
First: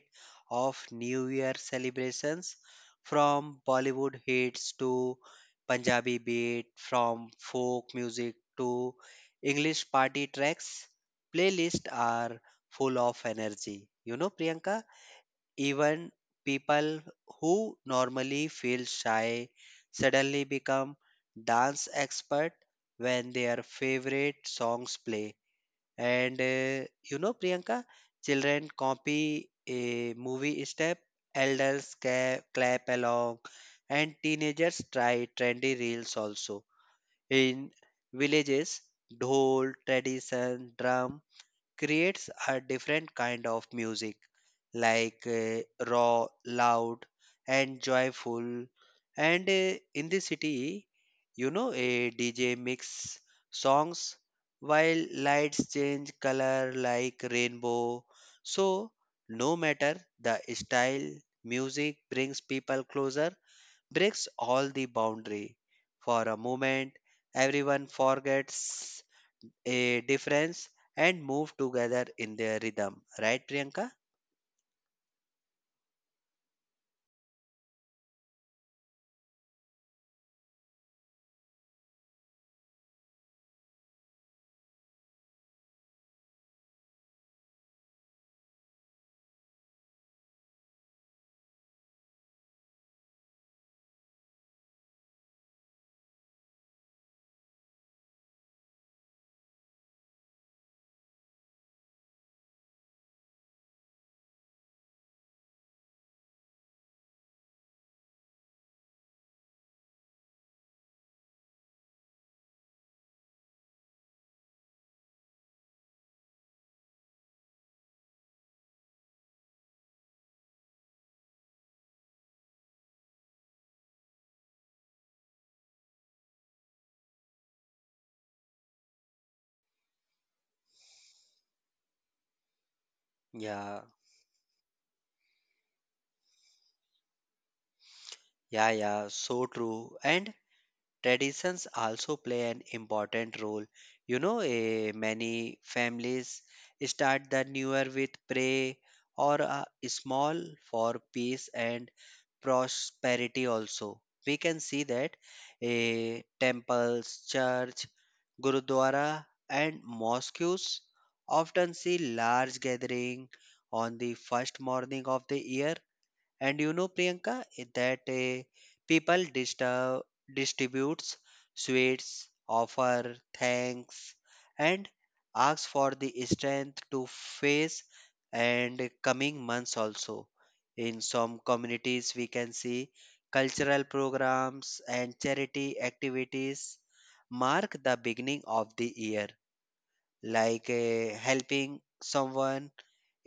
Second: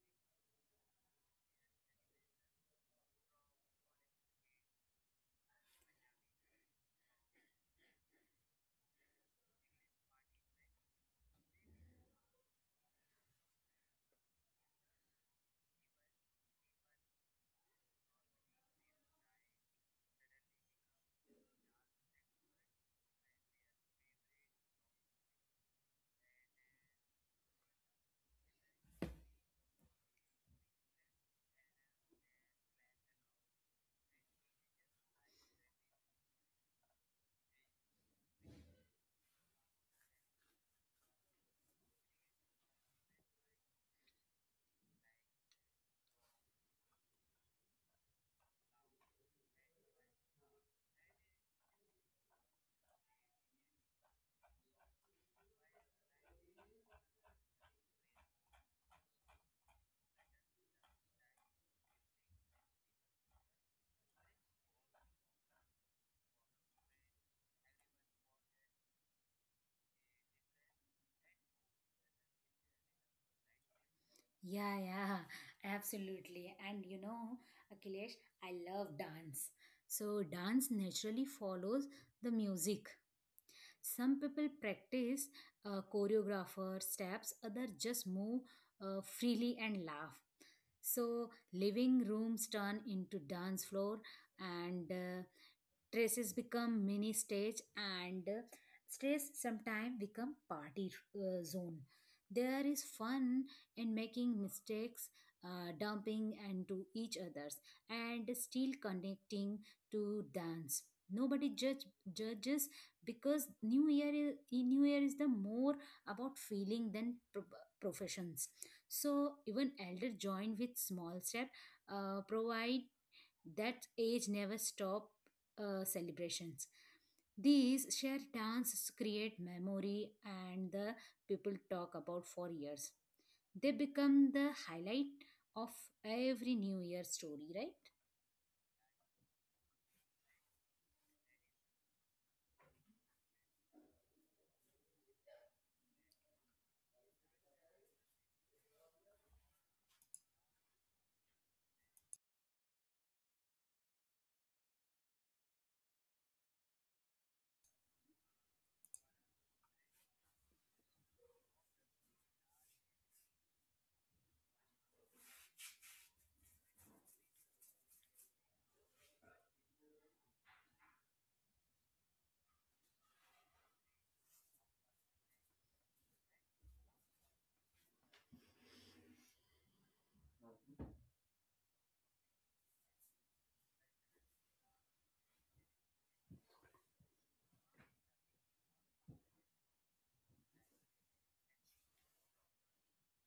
[SPEAKER 2] of New Year celebrations, from Bollywood hits to Punjabi beat, from folk music to English party tracks. Playlists are full of energy. You know, Priyanka? Even people who normally feel shy suddenly become dance expert when their favorite songs play. And you know, Priyanka, children copy a movie step, elders clap along, and teenagers try trendy reels also. In villages, dhol, tradition, drum, creates a different kind of music, like raw, loud, and joyful. And in the city, you know, a DJ mix songs while lights change color like rainbow. So, no matter the style, music brings people closer breaks all the boundary. For a moment, everyone forgets a difference and move together in their rhythm. Right, Priyanka?
[SPEAKER 1] Yeah, yeah, absolutely. And you know, Akhilesh, I love dance. So dance naturally follows the music. Some people practice choreographer steps, others just move freely and laugh. So living rooms turn into dance floor, and traces become mini stage, and stress sometimes become party zone. There is fun in making mistakes, dumping and to each others, and still connecting to dance. Nobody judges, because New Year is the more about feeling than professions. So even elder join with small step, provide that age never stop celebrations. These shared dances create memory and the people talk about for years. They
[SPEAKER 2] Yeah,
[SPEAKER 1] become the highlight of every new year story, right?
[SPEAKER 2] yeah, yeah, so true. And traditions also play an important role. You know, many families start the new year with pray or a small for peace and prosperity also. We can see that temples, church, gurudwara, and mosques often see large gathering on the first morning of the year and you know, Priyanka, that people disturb, distributes sweets, offer thanks, and ask for the strength to face and coming months also. In some communities, we can see cultural programs and charity activities mark the beginning of the year, like helping someone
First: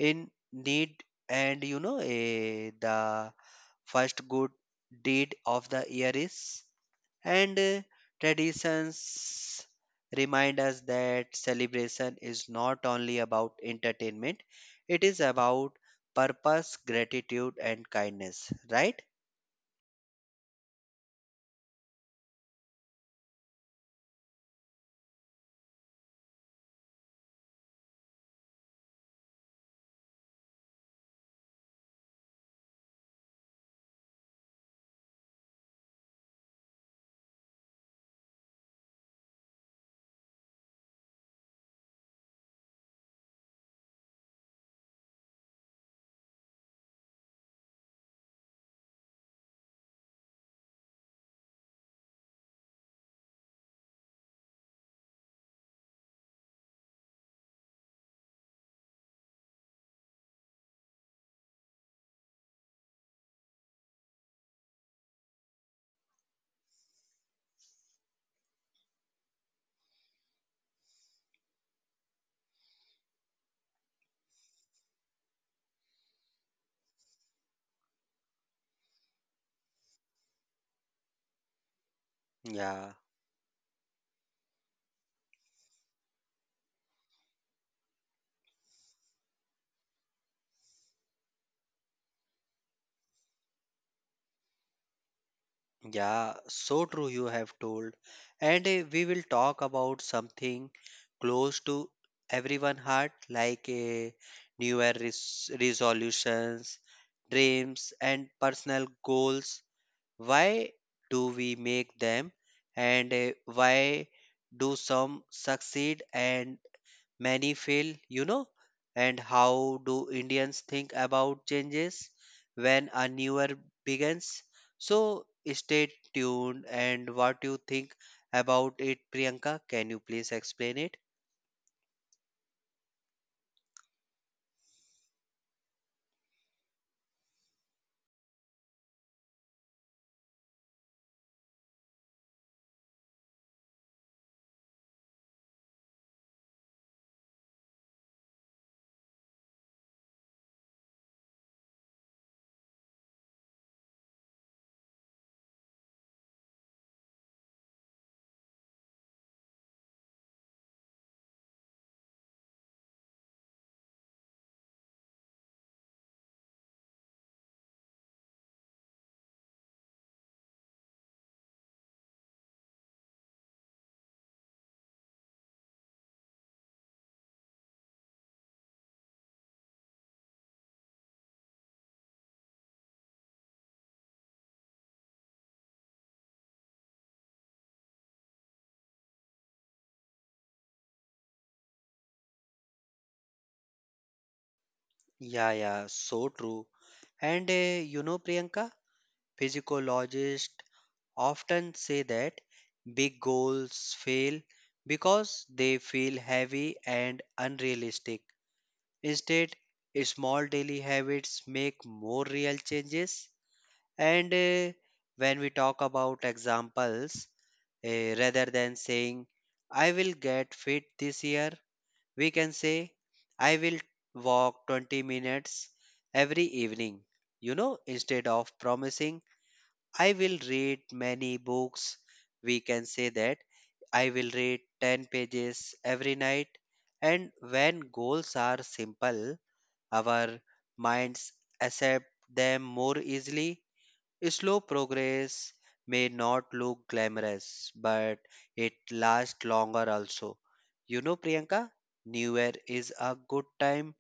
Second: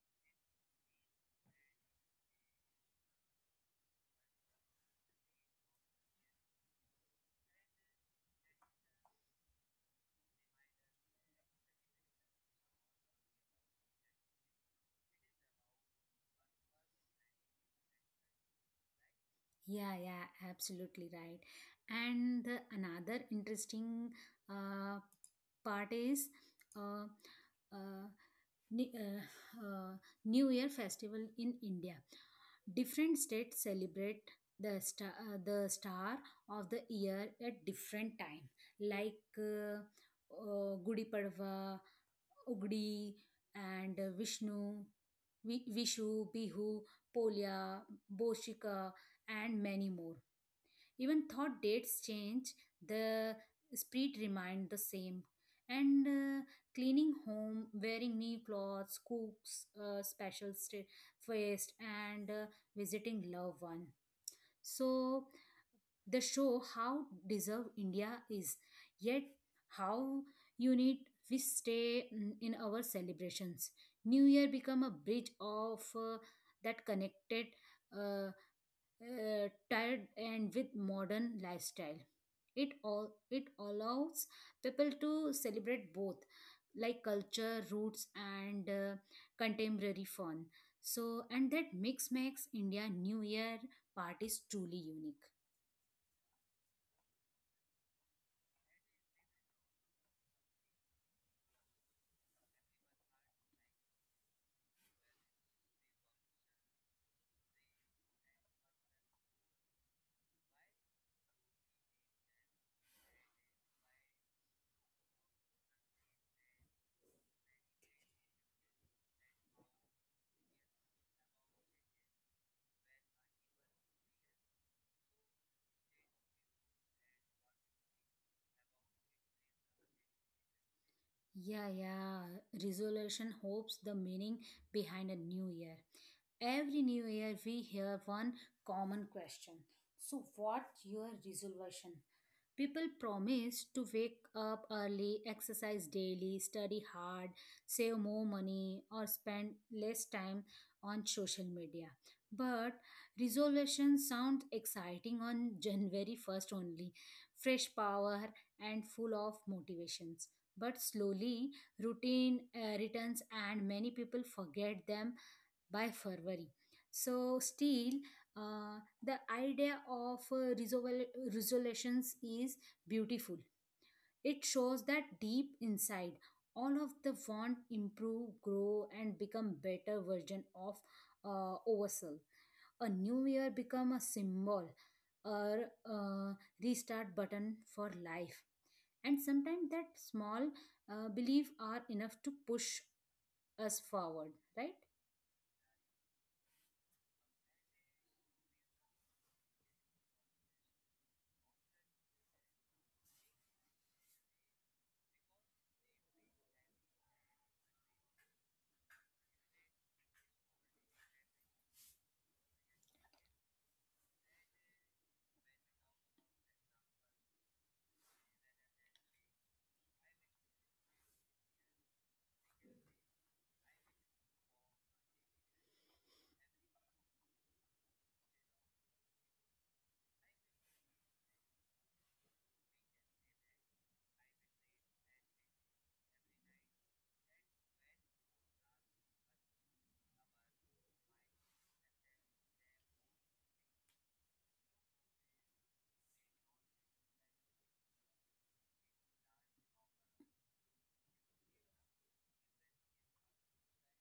[SPEAKER 2] in need and you know the first good deed of the year is. And traditions remind us that celebration is not only about entertainment, it is about purpose, gratitude, and kindness, right?
[SPEAKER 1] Yeah, yeah, absolutely right. Another interesting uh, part is uh, uh, Ni- uh, uh, New Year festival in India. Different states celebrate the the star of the year at different time, like Gudi Padwa, Ugdi, and Vishu, Bihu, Polya, Boshika, and many more. Even though dates change, the spirit remained the same. And cleaning home, wearing new clothes, cooks, special feast, and visiting loved one. So they show how deserved India is, yet how unique we stay in our celebrations. New Year become a bridge of that connected. Uh, Tied and with modern lifestyle. It
[SPEAKER 2] Yeah,
[SPEAKER 1] all it allows people to celebrate both, like culture, roots, and contemporary fun. So, and that mix makes India New Year parties truly unique.
[SPEAKER 2] yeah, so true, you have told. And we will talk about something close to everyone heart like new year resolutions dreams and personal goals. Why do we make them and why do some succeed and many fail, you know? And how do Indians think about changes when a new year begins? So stay tuned and what you think about it, Priyanka? Can you please explain it?
[SPEAKER 1] Yeah, yeah. Resolution hopes the meaning behind a new year. Every new year, we hear one common question. So, what's your resolution? People promise to wake up early, exercise daily, study hard, save more money, or spend less time on social media. But resolutions sound exciting on January 1st only. Fresh power and full of motivations. But slowly, routine returns and many people forget them by February. So, still, the idea of resolutions is beautiful. It shows that deep inside, all of the want improve, grow, and become better version of ourselves. A new year become a symbol or a restart button for life, and sometimes that small belief are enough to push us forward, right?
[SPEAKER 2] Yeah, yeah, so true. And you know, Priyanka, physiologist often say that big goals fail because they feel heavy and unrealistic. Instead, small daily habits make more real changes. And when we talk about examples, rather than saying, I will get fit this year, we can say, I will walk 20 minutes every evening. You know, instead of promising I will read many books. We can say that I will read 10 pages every night. And when goals are simple, our minds accept them more easily. Slow progress may not look glamorous, but it lasts longer also. You know, Priyanka, New Year is a good time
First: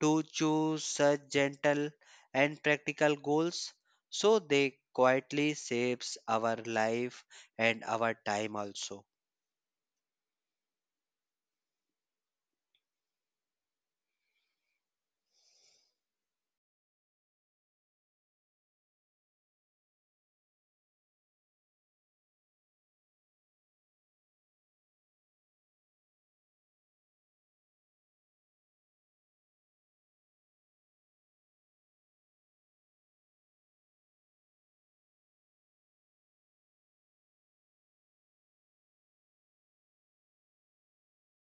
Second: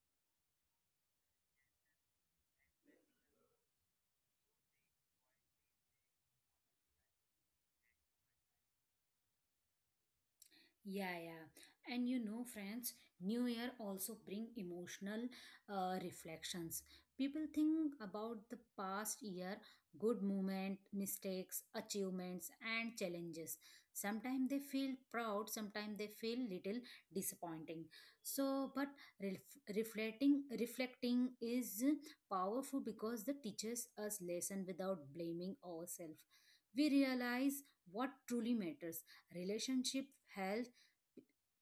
[SPEAKER 2] to choose such gentle and practical goals so they quietly shapes our life and our time also.
[SPEAKER 1] Yeah, yeah. And you know, friends, New Year also bring emotional reflections. People think about the past year, good moment, mistakes, achievements, and challenges. Sometimes they feel proud, sometimes they feel little disappointing. So, but reflecting reflecting is powerful because it teaches us lesson without blaming ourselves. We realize what truly matters: relationship, health,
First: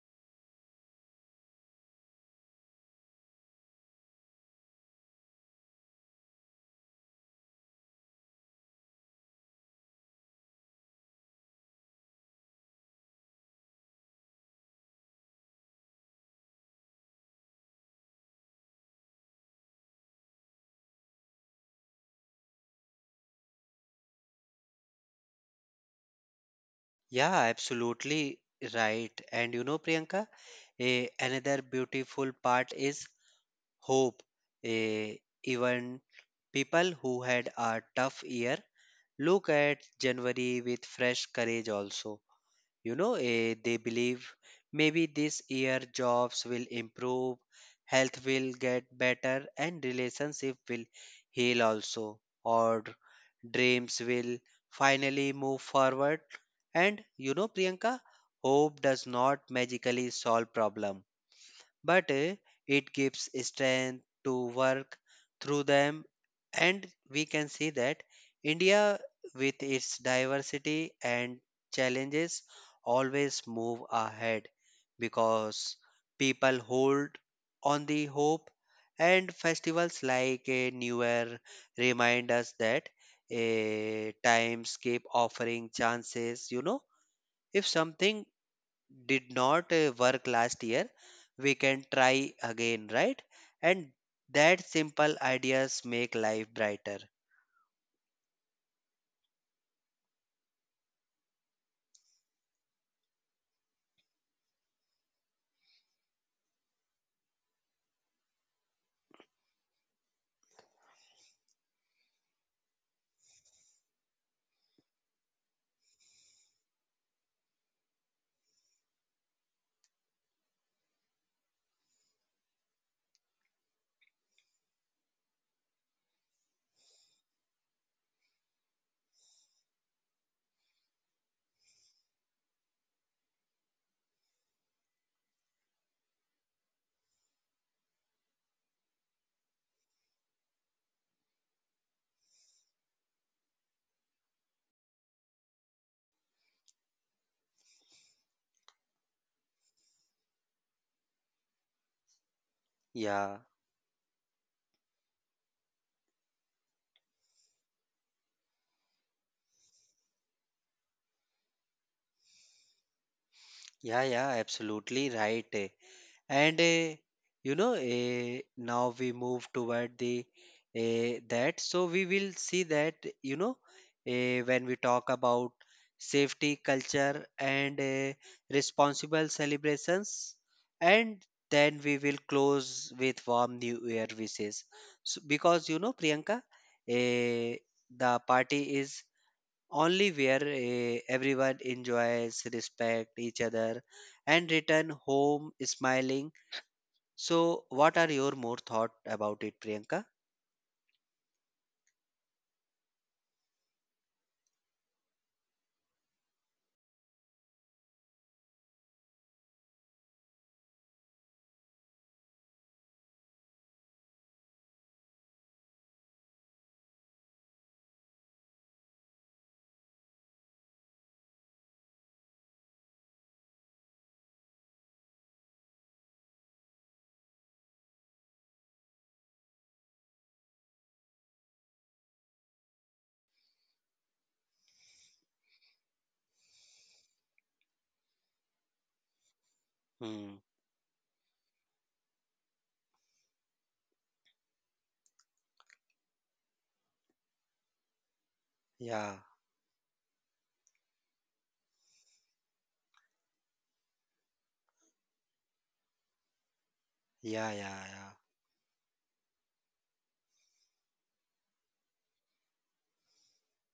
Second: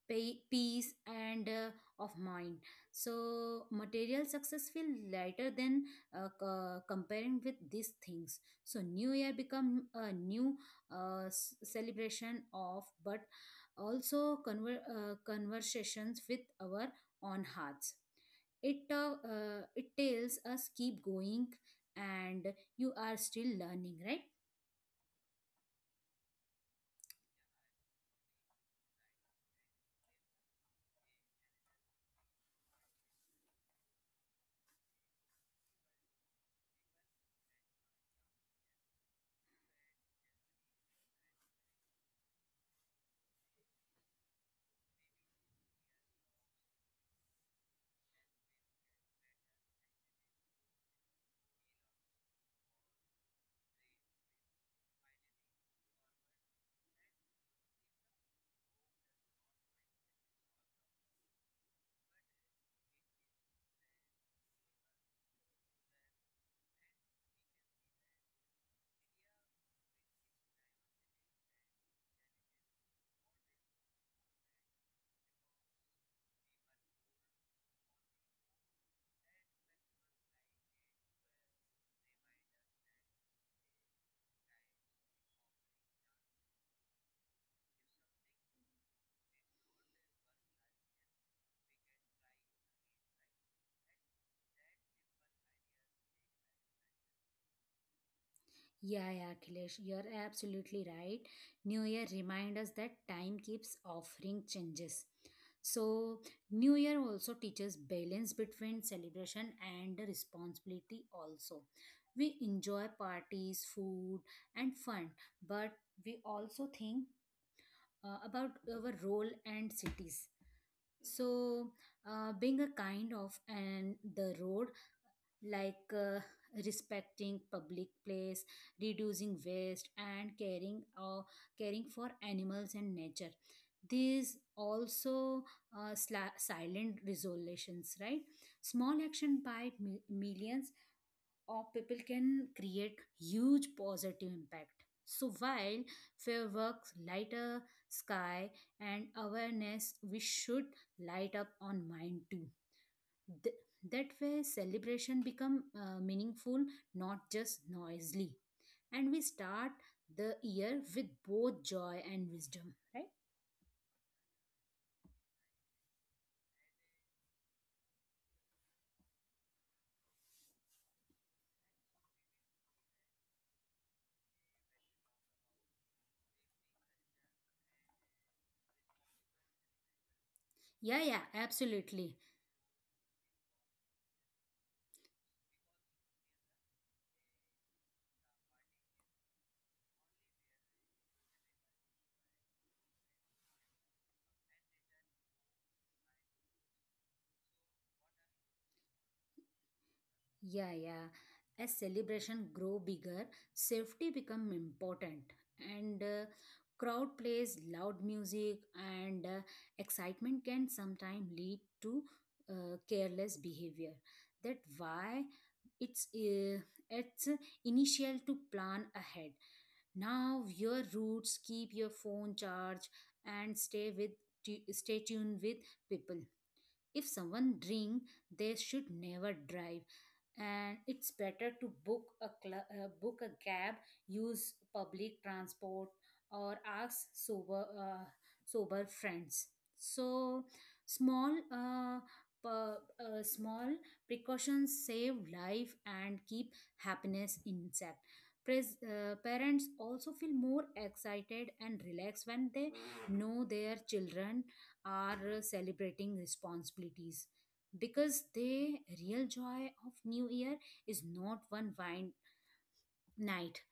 [SPEAKER 1] peace and of mind. So material success feel lighter than comparing with these things. So new year become a new celebration of, but also conversations with our own hearts. It tells us keep going, and you are still learning, right?
[SPEAKER 2] Yeah, absolutely right. And you know, Priyanka, another beautiful part is hope. Eh, even people who had a tough year look at January with fresh courage also. You know, they believe maybe this year jobs will improve, health will get better, and relationship will heal also, or dreams will finally move forward. And you know, Priyanka, hope does not magically solve problem but it gives strength to work through them and we can see that India with its diversity and challenges always move ahead because people hold on the hope and festivals like a new year remind us that times keep offering chances you know if something did not work last year we can try again, right? And that simple ideas make life brighter.
[SPEAKER 1] Yeah, yeah, Akhilesh, you're absolutely right. New Year reminds us that time keeps offering changes. So, New Year also teaches balance between celebration and the responsibility, also. We enjoy parties, food, and fun, but we also think about our role and cities. So, being a kind of and the road, like respecting public place, reducing waste, and caring for animals and nature. These also silent resolutions, right? Small action by millions of people can create huge positive impact. So while fireworks light lighter sky and awareness, we should light up on mind too.
[SPEAKER 2] Yeah,
[SPEAKER 1] Th- that way celebration become meaningful, not just noisily, and we start the year with both joy and wisdom, right?
[SPEAKER 2] yeah, yeah, absolutely right. and you know, now we move toward the that so we will see that you know when we talk about safety culture and responsible celebrations
[SPEAKER 1] Yeah,
[SPEAKER 2] and
[SPEAKER 1] yeah,
[SPEAKER 2] then we
[SPEAKER 1] absolutely.
[SPEAKER 2] will close with warm new year wishes. So, because you know, Priyanka, uh, the party is only where everyone enjoys respect each other and return home smiling. So, what are your more thought about it, Priyanka?
[SPEAKER 1] Yeah, yeah. As celebration grow bigger, safety become important, and crowd plays loud music, and excitement can sometimes lead to careless behavior. That why it's uh, it's initial to plan ahead. Now your routes, keep your phone charged and stay with stay tuned with people. If someone drink, they should never drive, and it's better to book a cab, use public transport, or ask sober friends.
[SPEAKER 2] Hmm.
[SPEAKER 1] So small small precautions save life and keep happiness intact.
[SPEAKER 2] Yeah.
[SPEAKER 1] Parents also feel more excited and relaxed when they know their children are celebrating responsibilities,
[SPEAKER 2] Yeah. Yeah. Yeah.
[SPEAKER 1] because the real joy of new year is not one wine night.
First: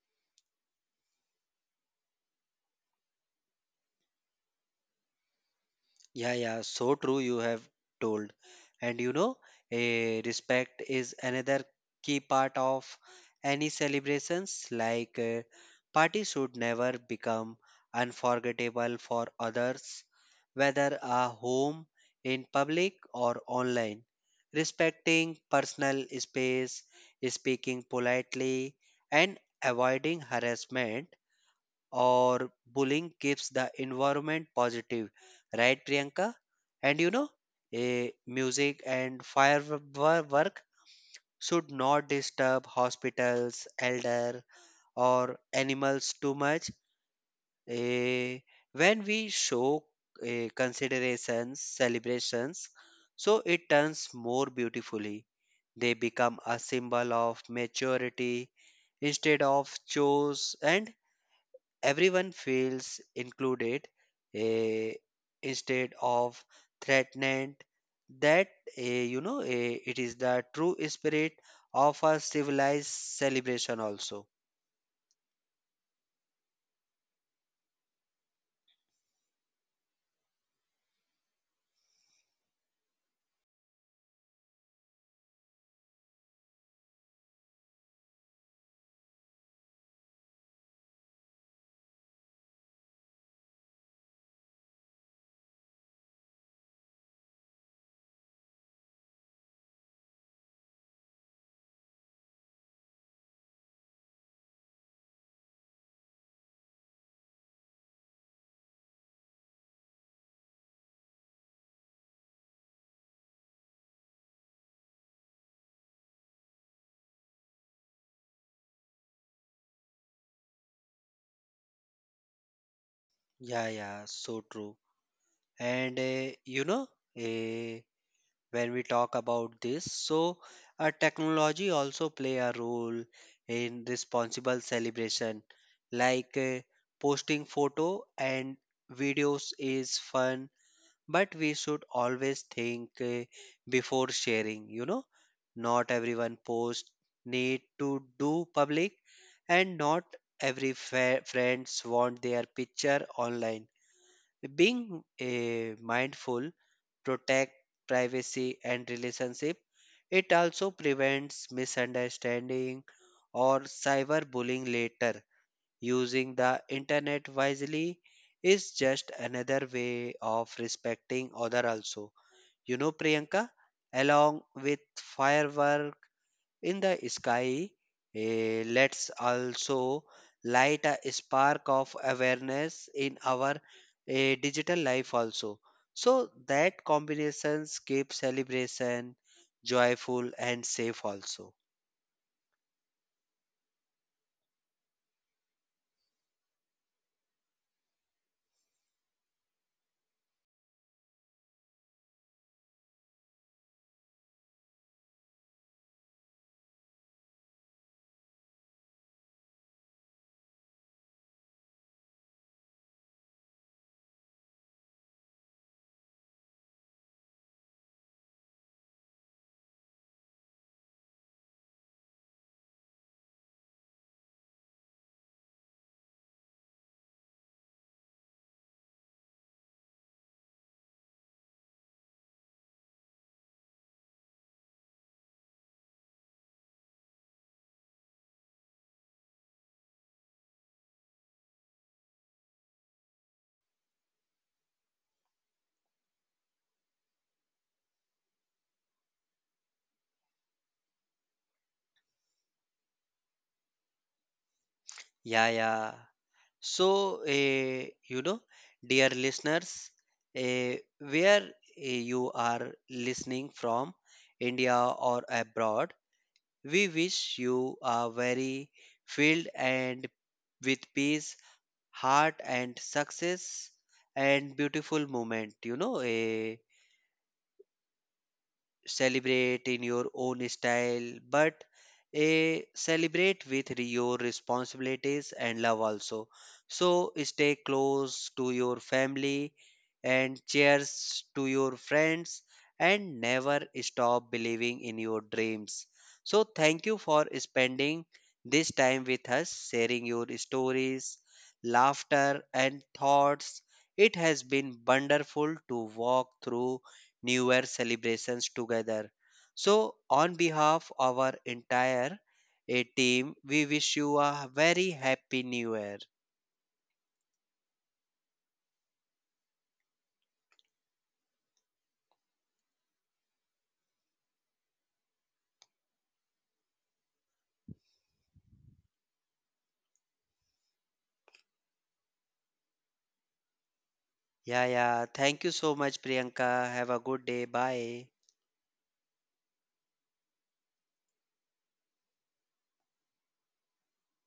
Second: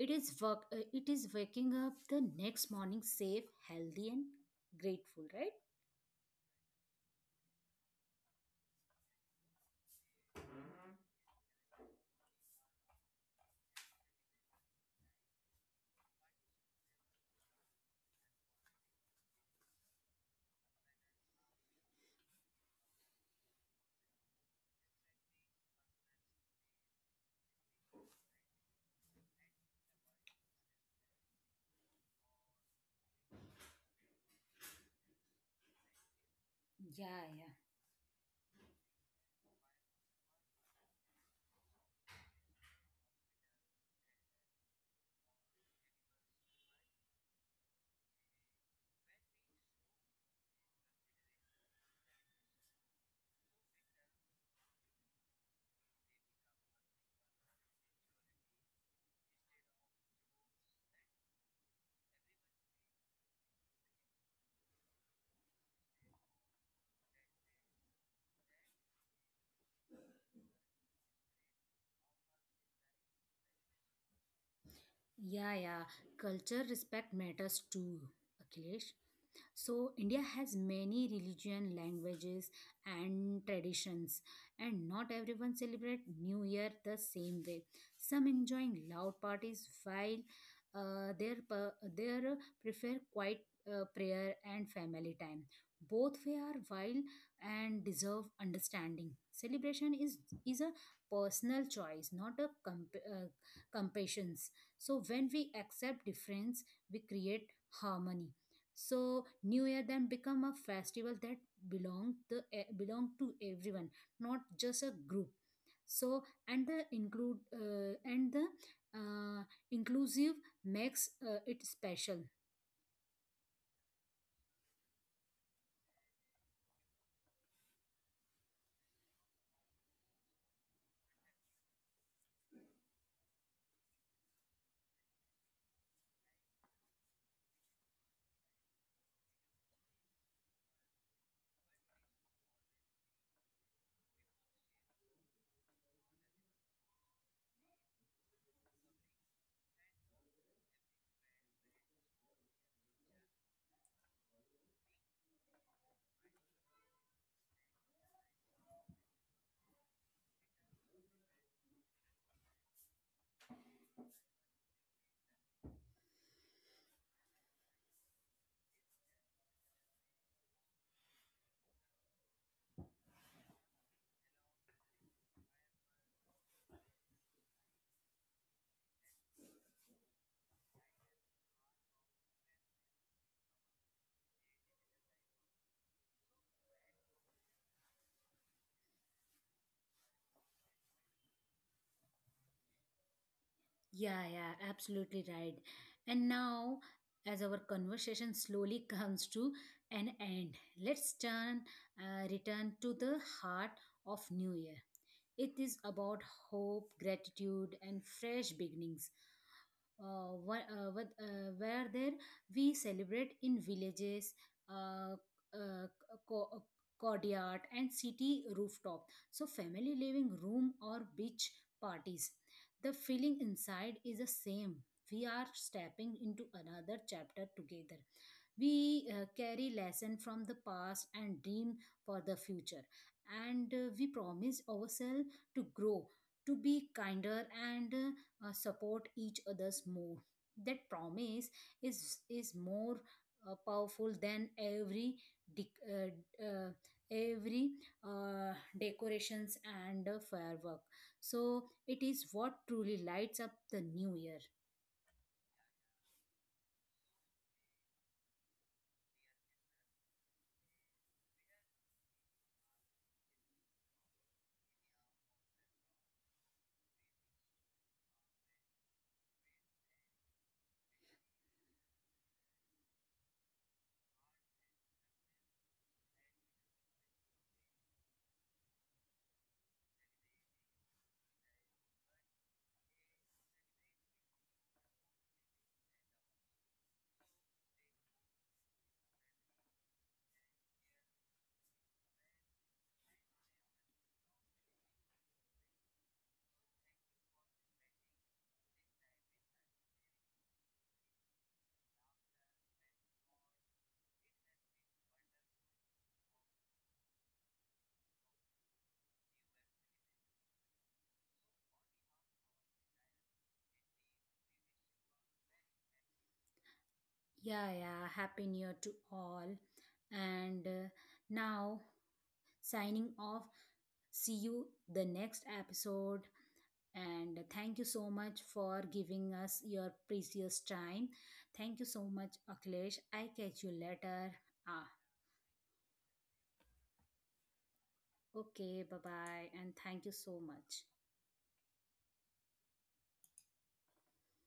[SPEAKER 1] It is waking up the next morning safe, healthy, and grateful, right?
[SPEAKER 2] Yeah, yeah, so true. You have told, and you know, a respect is another key part of any celebrations. Like parties should never become unforgettable for others, whether at home, in public, or online. Respecting personal space, speaking politely, and avoiding harassment or bullying keeps the environment positive, right, Priyanka? And you know,
[SPEAKER 1] Yeah,
[SPEAKER 2] a music and firework should not disturb hospitals elder or animals too much. Eh, when we show considerations celebrations so it turns more beautifully they become a symbol of maturity instead of chores and everyone feels included, eh, instead of threatened. That it is the true spirit of a civilized celebration, also.
[SPEAKER 1] yeah, yeah, yeah. Culture respect matters too, Akhilesh. So India has many religion, languages, and traditions, and not everyone celebrate New Year the same way. Some enjoying loud parties while their prefer quiet prayer and family time. Both way are wild and deserve understanding. Celebration is a personal choice, not a competitions. So when we accept difference, we create harmony. So new year then become a festival that belong the, eh, belong to everyone, not just a group. So and the uh, inclusive makes it special.
[SPEAKER 2] Yeah, yeah, so true. And you know, uh, when we talk about this, so technology also play a role in responsible celebration. Like posting photo and videos is fun, but we should always think before sharing you know not everyone post need to do public and not every friends want their picture online being mindful protect privacy and relationship. It also prevents misunderstanding or cyberbullying later. Using the internet wisely is just another way of respecting other also. You know, Priyanka, along with firework in the sky, let's also light a spark of awareness in our digital life also. So that combinations keep celebration joyful and safe also.
[SPEAKER 1] Yeah, yeah, absolutely right. And now, as our conversation slowly comes to an end, let's turn return to the heart of new year. It is about hope, gratitude, and fresh beginnings. Where there we celebrate in villages, uh, uh, co- uh, courtyard, and city rooftop. So, family living room, or beach parties. The feeling inside is the same. We are stepping into another chapter together. We carry lesson from the past and dream for the future. And we promise ourselves to grow, to be kinder, and support each other's more. That promise is more powerful than every dec- uh, uh, every uh, decorations and firework. So it is what truly lights up the new year.
[SPEAKER 2] Yeah, yeah. So, you know, dear listeners, where you are listening from, India or abroad, we wish you a very filled and with peace, heart, and success and beautiful moment. You know, celebrate in your own style, but a celebrate with your responsibilities and love also. So stay close to your family and cheers to your friends and never stop believing in your dreams. So thank you for spending this time with us, sharing your stories, laughter and thoughts. It has been wonderful to walk through New Year celebrations together. So, on behalf of our entire a team, we wish you a very happy New Year.
[SPEAKER 1] Yeah, yeah, happy new year to all. And now, signing off, see you the next episode. And thank you so much for giving us your precious time. Thank you so much, Akhilesh. I catch you later.
[SPEAKER 2] Yeah,
[SPEAKER 1] Ah,
[SPEAKER 2] yeah. Thank you so much, Priyanka. Have a good day. Bye.
[SPEAKER 1] okay, bye bye, and thank you so much.